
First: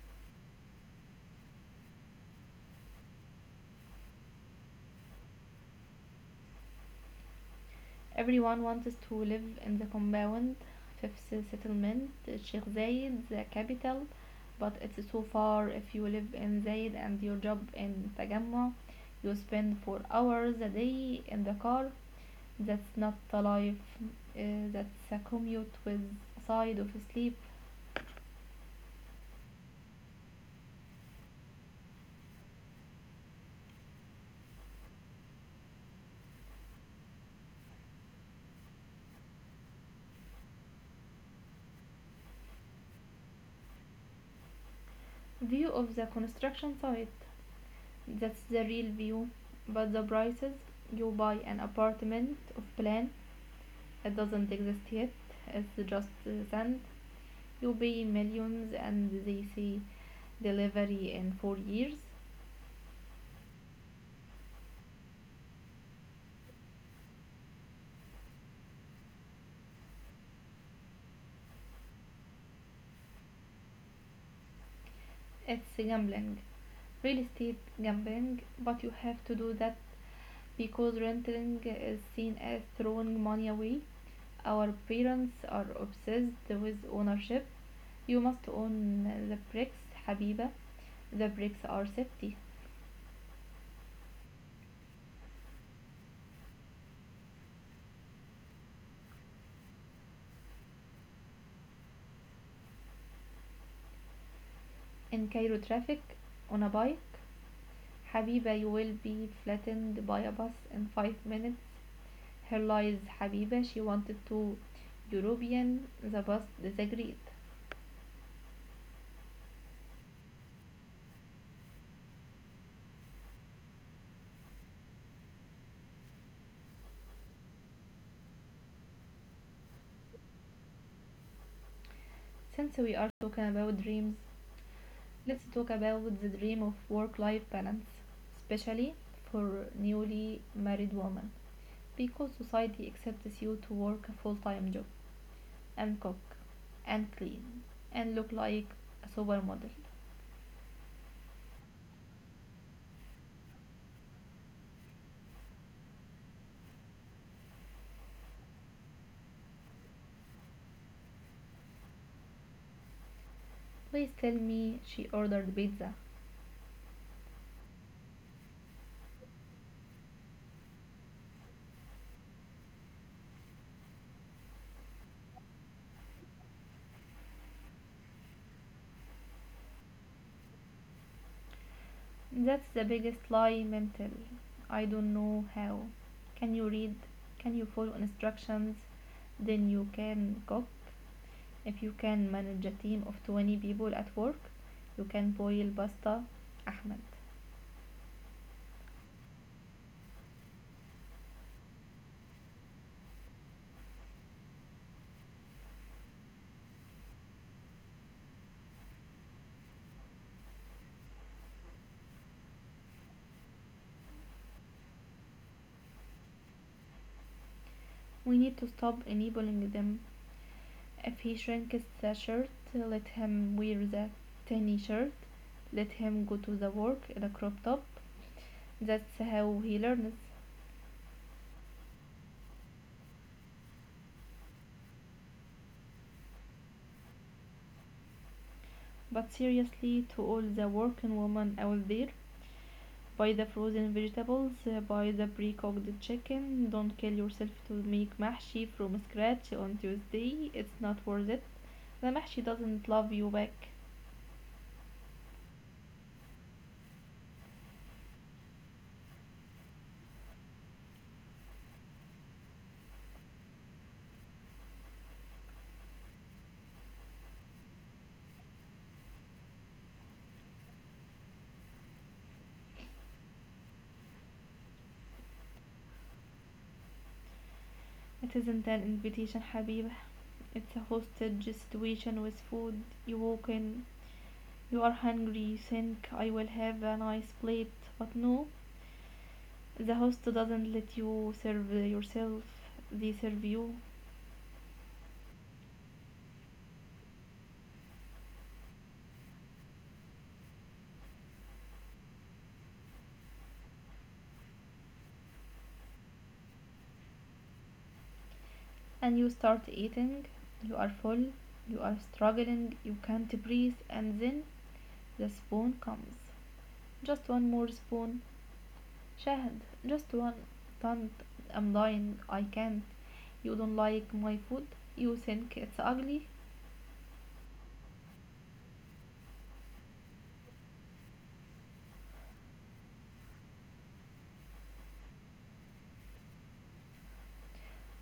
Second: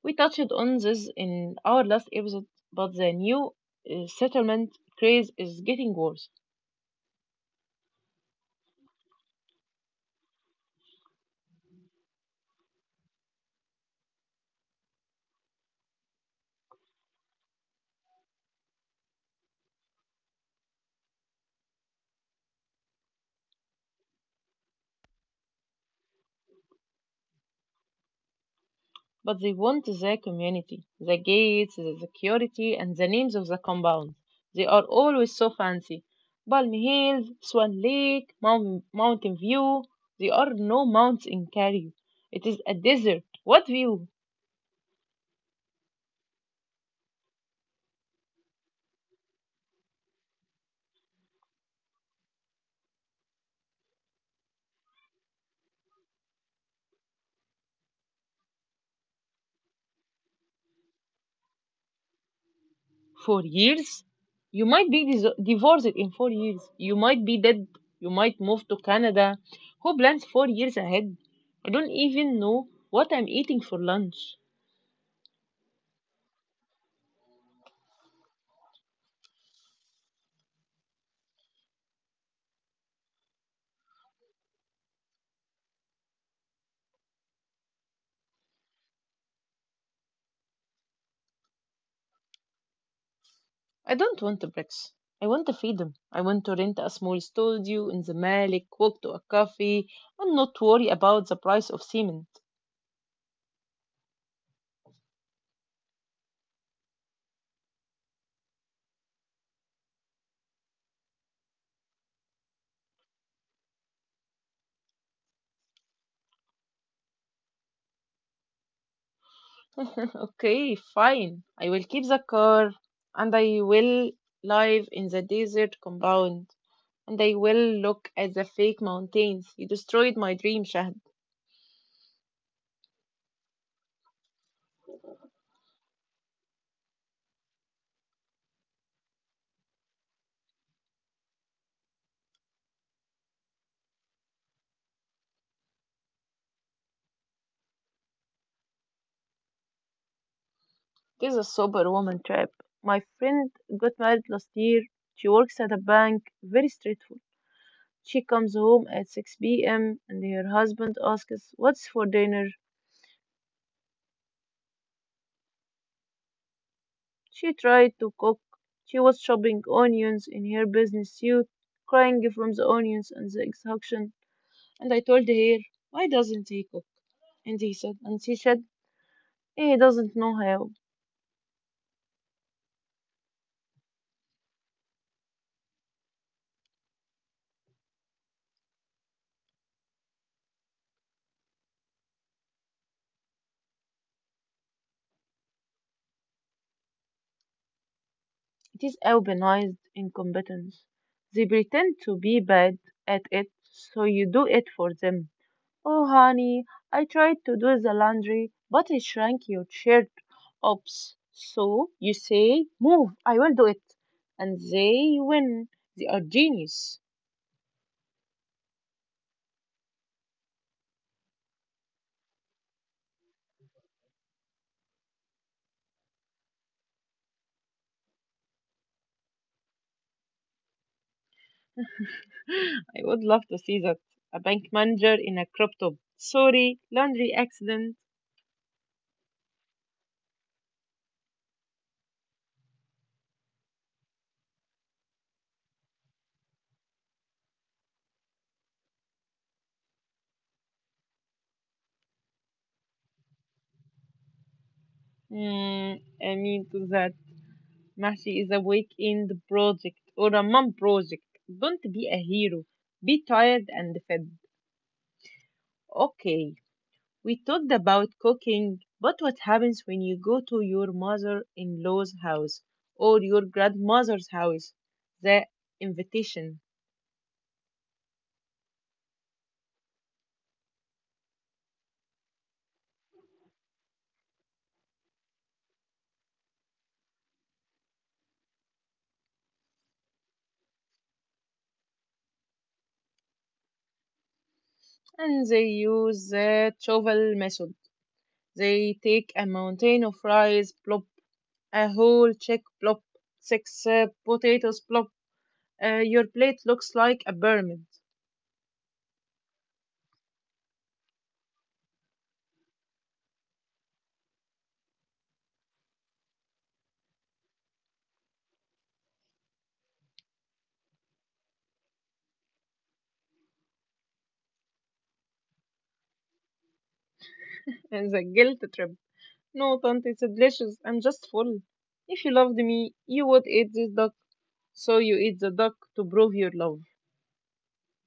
We touched on this in our last episode, but the new settlement craze is getting worse. Everyone wants to live in the compound, fifth settlement, Sheikh Zayed, the capital, but it's so far. If you live in Zayed and your job in Tajammu, you spend 4 hours a day in the car. That's not the life, uh, that's a commute with side of sleep. But they want the community, the gates, the security, and the names of the compound. They are always so fancy. Palm Hills, Swan Lake, Mountain View. There are no mountains in Cairo. It is a desert. What view? View of the construction site, that's the real view. But the prices, you buy an apartment of plan. It doesn't exist yet. It's just sand. You pay millions and they say delivery in 4 years. 4 years, you might be divorced in 4 years, you might be dead, you might move to Canada. Who plans 4 years ahead? I don't even know what I'm eating for lunch. It's gambling, real estate gambling, but you have to do that because renting is seen as throwing money away. Our parents are obsessed with ownership. You must own the bricks, Habiba. The bricks are safety. I don't want the bricks. I want the freedom. I want to rent a small studio in the malik, walk to a cafe, and not worry about the price of cement. In Cairo traffic, on a bike, Habiba, you will be flattened by a bus in 5 minutes. Here lies Habiba, she wanted to European the bus Disagreed. Okay, fine, I will keep the car, and I will live in the desert compound, and they will look at the fake mountains. You destroyed my dream, Shahd. Since we are talking about dreams, let's talk about the dream of work life balance, especially for newly married women, because society accepts you to work a full time job and cook and clean and look like a supermodel. This is a superwoman trap. My friend got married last year. She works at a bank, very straightforward. She comes home at 6 p.m. and her husband asks, what's for dinner? Please tell me she ordered pizza. She tried to cook. She was chopping onions in her business suit, crying from the onions and the exhaustion. And I told her, why doesn't he cook? And he said, and she said, he doesn't know how. That's the biggest lie mental. I don't know how. Can you read? Can you follow instructions? Then you can cook. If you can manage a team of 20 people at work, you can boil pasta. Ahmed. It is albinised incompetence. They pretend to be bad at it, so you do it for them. Oh, honey, I tried to do the laundry, but I shrank your shirt. Oops. So you say, move, I will do it. And they win. They are genius. We need to stop enabling them. If he shrinks the shirt, let him wear the tiny shirt. Let him go to the work in a crop top. That's how he learns. I would love to see that. A bank manager in a crop top. Sorry, laundry accident. But seriously, to all the working women out there, buy the frozen vegetables, buy the pre-cooked chicken. Don't kill yourself to make mahshi from scratch on Tuesday. It's not worth it. The mahshi doesn't love you back. Mm, I mean to that. Mashi is a weekend project or a mom project. Don't be a hero. Be tired and fed. Okay, we talked about cooking, but what happens when you go to your mother in law's house or your grandmother's house? The invitation. It isn't an invitation, حبيبة. It's a hostage situation with food. You walk in, you are hungry, you think I will have a nice plate, but no. The host doesn't let you serve yourself, they serve you. And they use the shovel method. They take a mountain of rice, plop, a whole check, plop, six potatoes, plop. Your plate looks like a pyramid. And you start eating, you are full, you are struggling, you can't breathe, and then the spoon comes. Just one more spoon. Shahad, just one. Don't, I'm dying, I can't. You don't like my food, you think it's ugly. And the guilt trip. No, Tante, it's delicious. I'm just full. If you loved me, you would eat this duck. So you eat the duck to prove your love.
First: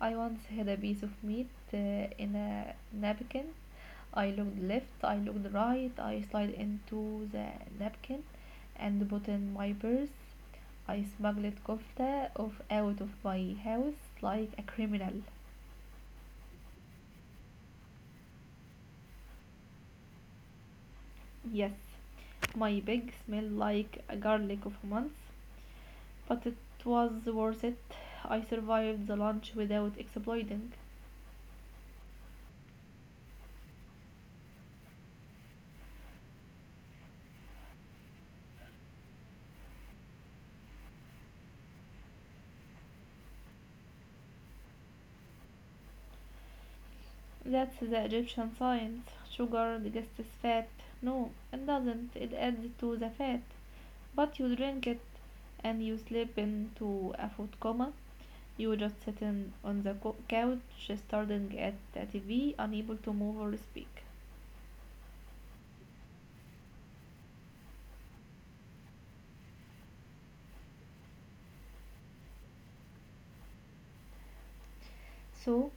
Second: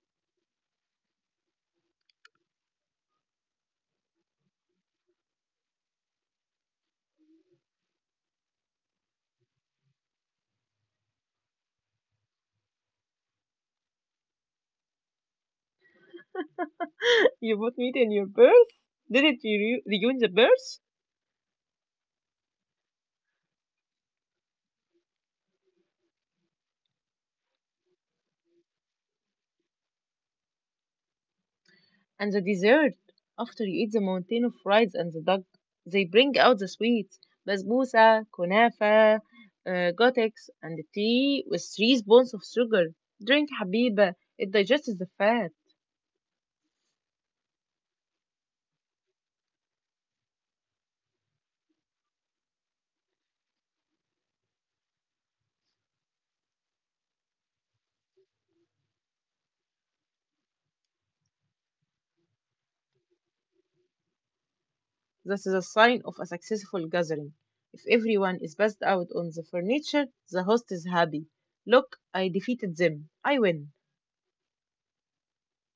I once had a piece of meat in a napkin. I looked left, I looked right, I slid into the napkin and put in my purse. I smuggled kofta off out of my house like a criminal. You put meat in your purse? Didn't you reunion the purse? Yes, my bag smelled like a garlic of months, but it was worth it. I survived the lunch without exploding. And the dessert. After you eat the mountain of fries and the duck, they bring out the sweets. Basbousa, kunafa, gotex, and tea with three spoons of sugar. Drink, Habiba. It digests the fat. That's the Egyptian science. Sugar digests fat. No, it doesn't. It adds to the fat. But you drink it and you slip into a food coma. You just sitting on the couch, staring at the TV, unable to move or speak. That is a sign of a successful gathering. If everyone is passed out on the furniture, the host is happy. Look, I defeated them. I win. So,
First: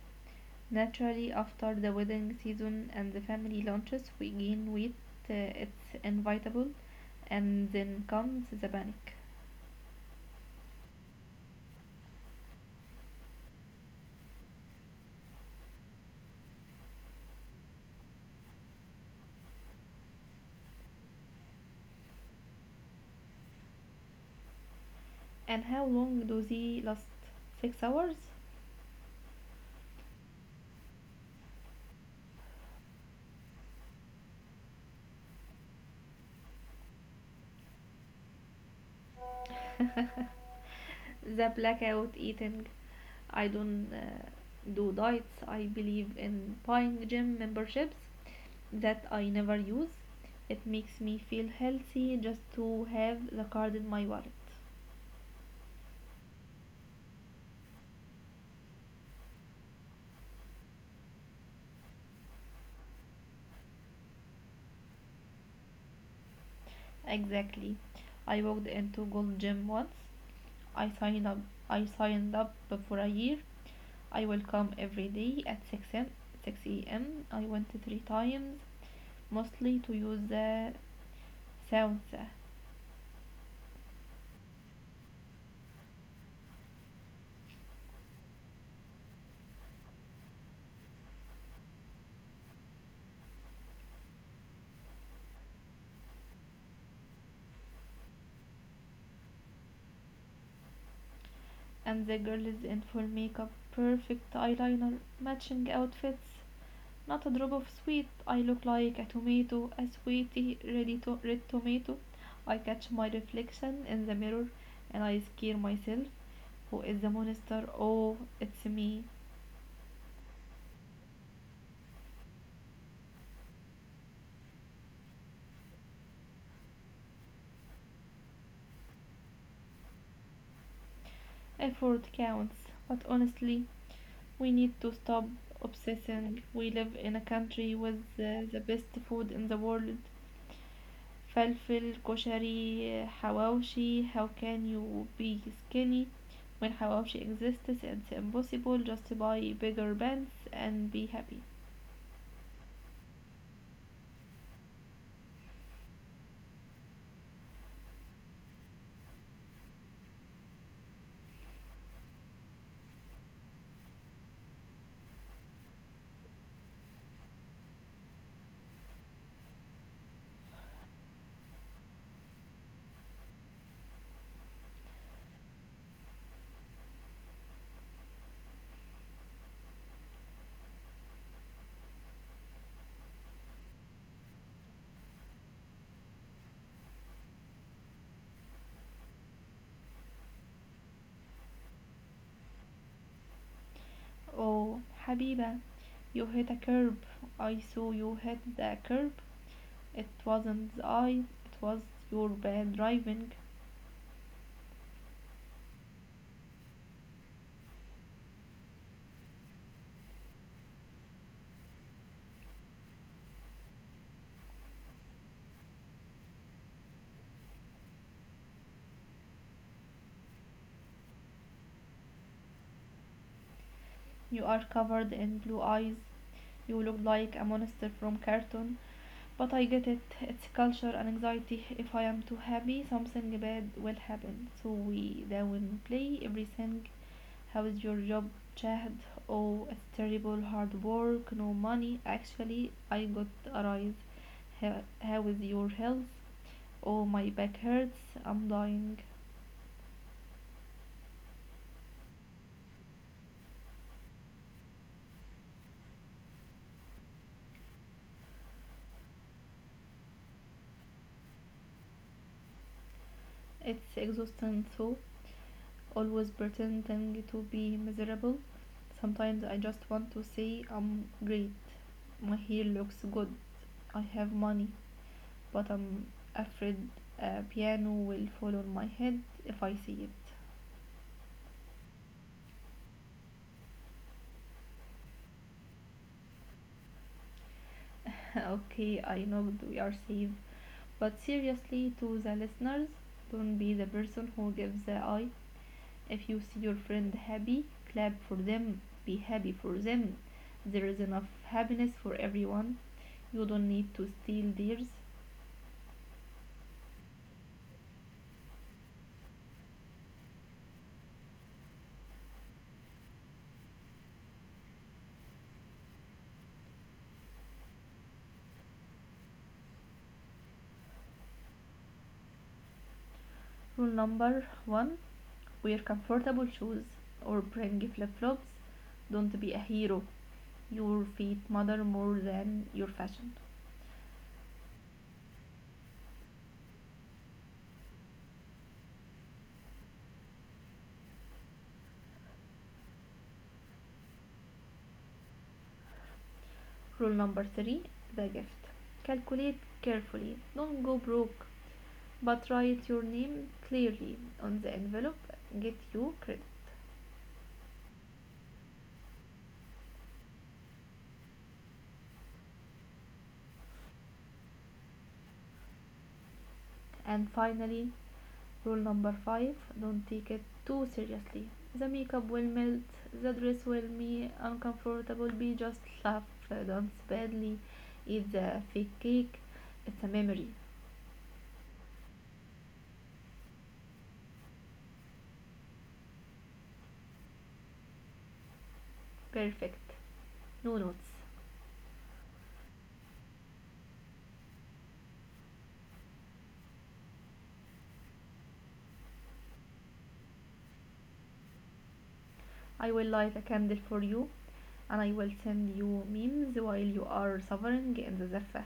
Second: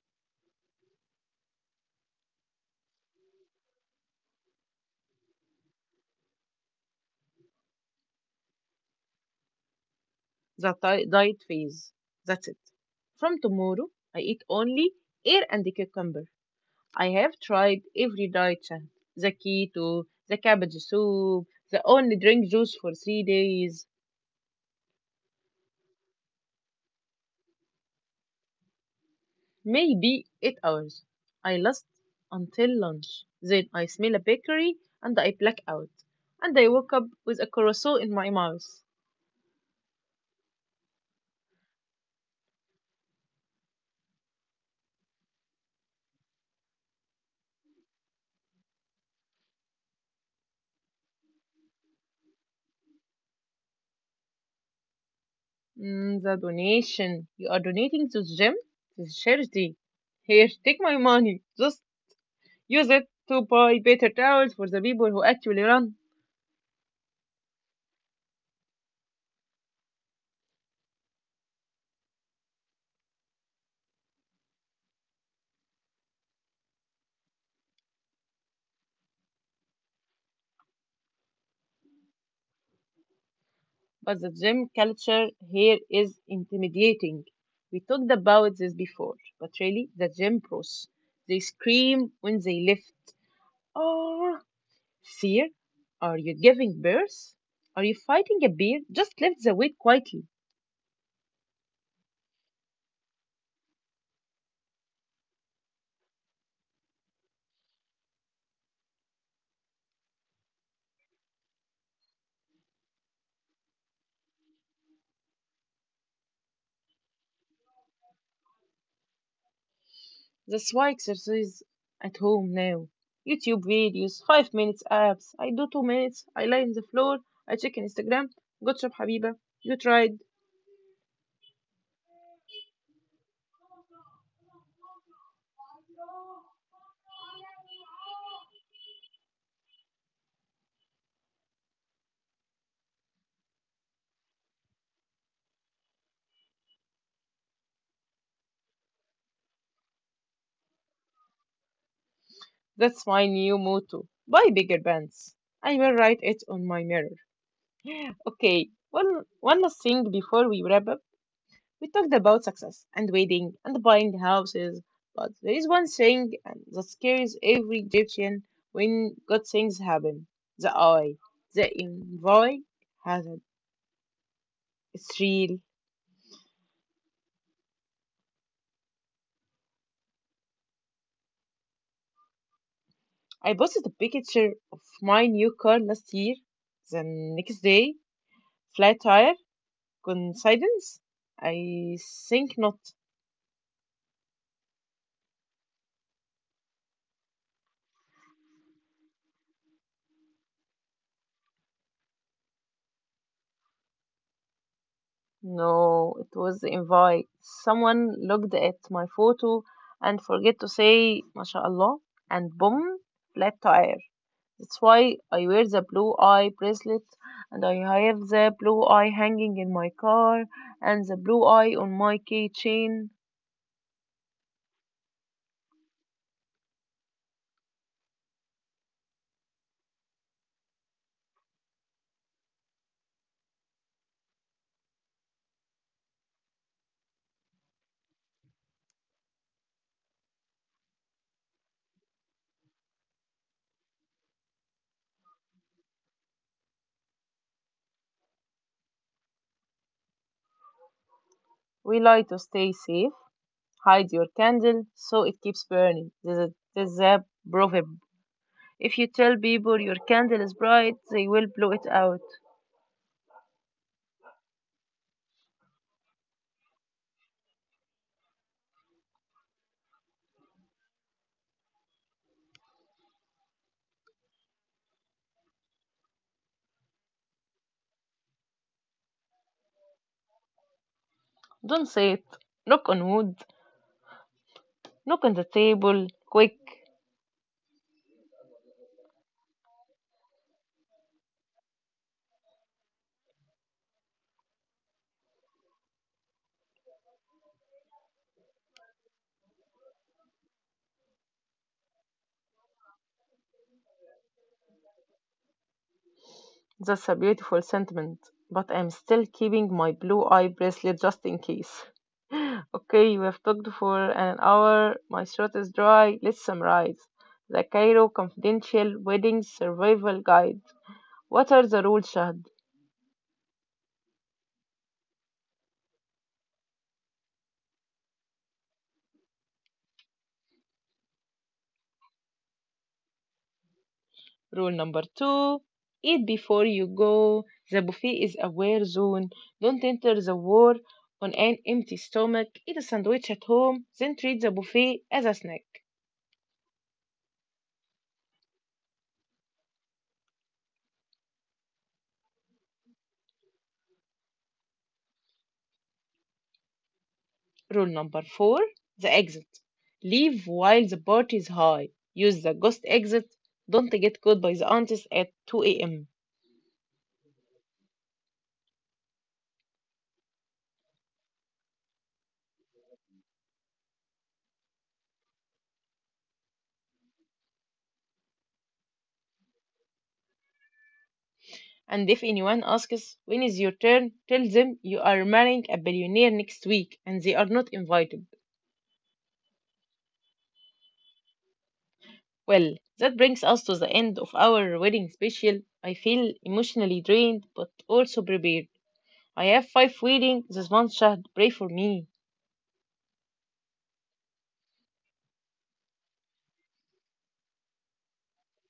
naturally, after the wedding season and the family lunches, we gain weight. It's inevitable. And then comes the panic. The diet phase. That's it. From tomorrow, I eat only air and cucumber. I have tried every diet chant. The keto, the cabbage soup, the only drink juice for 3 days. And how long do they last? 6 hours? Maybe 8 hours. I last until lunch. Then I smell a bakery and I black out. And I woke up with a carousel in my mouth. The blackout eating. I don't do diets. I believe in buying gym memberships that I never use. It makes me feel healthy just to have the card in my wallet. Mm, the donation. You are donating to the gym? This charity. Here, take my money. Just use it to buy better towels for the people who actually run. Exactly. I walked into gold gym once. i signed up I signed up for a year. I will come every day at 6 a.m. 6 a.m. I went three times, mostly to use the sauna. But the gym culture here is intimidating. We talked about this before, but really, the gym pros. They scream when they lift. Oh, Fear? Are you giving birth? Are you fighting a bear? Just lift the weight quietly. And the girl is in full makeup, perfect eyeliner, matching outfits. Not a drop of sweet. I look like a tomato, a sweetie, ready to red tomato. I catch my reflection in the mirror and I scare myself. Who is the monster? Oh, it's me. That's why exercise at home now. YouTube videos, 5 minutes apps. I do 2 minutes. I lie on the floor. I check on Instagram. Good job, Habiba. You tried. Effort counts. But honestly, we need to stop obsessing. We live in a country with the best food in the world. فلفل كشري حواوشي. How can you be skinny when حواوشي exists? It's impossible. Just buy bigger pants and be happy. That's my new motto. Buy bigger bands. I will write it on my mirror. Okay, one last thing before we wrap up. We talked about success and wedding and buying houses, but there is one thing that scares every Egyptian when good things happen. The eye. The envoy hazard. It's real. I posted a picture of my new car last year. The next day, flat tire, coincidence? I think not. Oh حبيبة, you hit a curb. I saw you hit the curb. It wasn't I. It was your bad driving. No, it was invite. Someone looked at my photo and forget to say mashallah and boom, flat tire. That's why I wear the blue eye bracelet and I have the blue eye hanging in my car and the blue eye on my keychain. You are covered in blue eyes. You look like a monster from cartoon. But I get it. It's culture and anxiety. If I am too happy, something bad will happen. So we down play everything. How is your job, Chad? Oh, it's terrible. Hard work, no money. Actually, I got a rise. How is your health? Oh, my back hurts. I'm dying. We like to stay safe, hide your candle so it keeps burning. This is a proverb. If you tell people your candle is bright, they will blow it out. It's exhausting. So always pretending to be miserable. Sometimes I just want to say I'm great, my hair looks good, I have money, but I'm afraid a piano will fall on my head if I see it. Don't say it. Knock on wood. Look on the table, quick. Okay, I know we are safe, but seriously, to the listeners, don't be the person who gives the eye. If you see your friend happy, clap for them, be happy for them. There is enough happiness for everyone. You don't need to steal theirs. That's a beautiful sentiment, but I'm still keeping my blue eye bracelet just in case. Okay, we have talked for an hour. My throat is dry. Let's summarize. The Cairo Confidential Wedding Survival Guide. What are the rules, Shahd? Rule number one, wear comfortable shoes or bring flip flops. Don't be a hero. Your feet matter more than your fashion. Rule number two, eat before you go. The buffet is a war zone. Don't enter the war on an empty stomach. Eat a sandwich at home, then treat the buffet as a snack. Rule number three, the gift. Calculate carefully. Don't go broke, but write your name clearly on the envelope. Get you credit. Rule number four, the exit. Leave while the party is high. Use the ghost exit. Don't get caught by the aunties at 2 a.m. And finally, rule number five, don't take it too seriously. The makeup will melt, the dress will be uncomfortable, be just laugh, don't badly, eat the fake cake. It's a memory. And if anyone asks, when is your turn? Tell them you are marrying a billionaire next week and they are not invited. Perfect. No notes. Well, that brings us to the end of our wedding special. I feel emotionally drained but also prepared. I have 5 weddings this month, Shahd. Pray for me. I will light a candle for you and I will send you memes while you are suffering in the Zaffa.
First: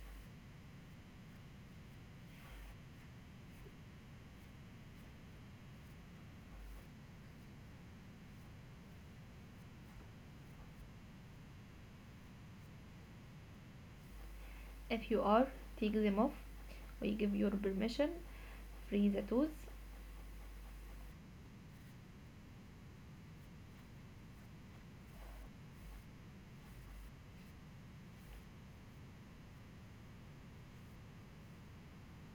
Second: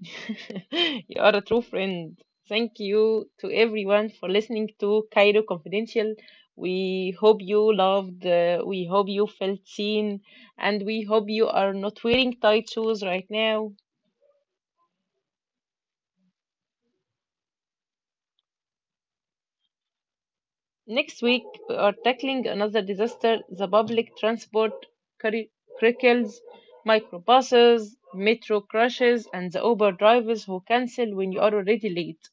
You are a true friend. Thank you to everyone for listening to Cairo Confidential. We hope you loved, we hope you felt seen, and we hope you are not wearing tight shoes right now. If you are, take them off. We give your permission. Free the toes. Next week, we are tackling another disaster the public transport curri- crickles, microbuses, metro crashes, and the Uber drivers who cancel when you are already late.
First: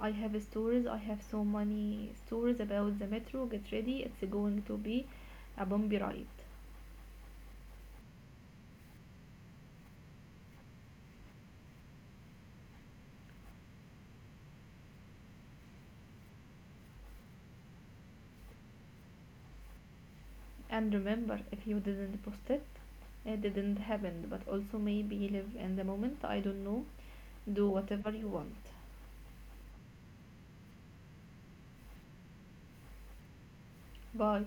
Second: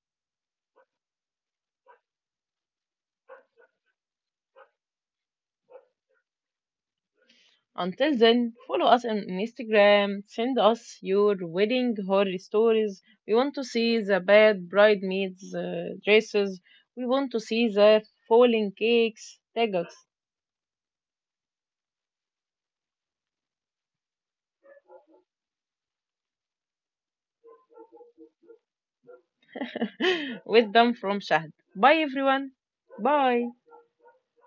I have stories. I have so many stories about the metro. Get ready, it's going to be a bumpy ride. Until then, follow us on Instagram, send us your wedding horror stories. We want to see the bad bridesmaids' dresses, we want to see the falling cakes. Tag us. And remember, if you didn't post it, it didn't happen. But also maybe live in the moment. I don't know. Do whatever you want. With them from Shahd. Bye, everyone. Bye. Bye.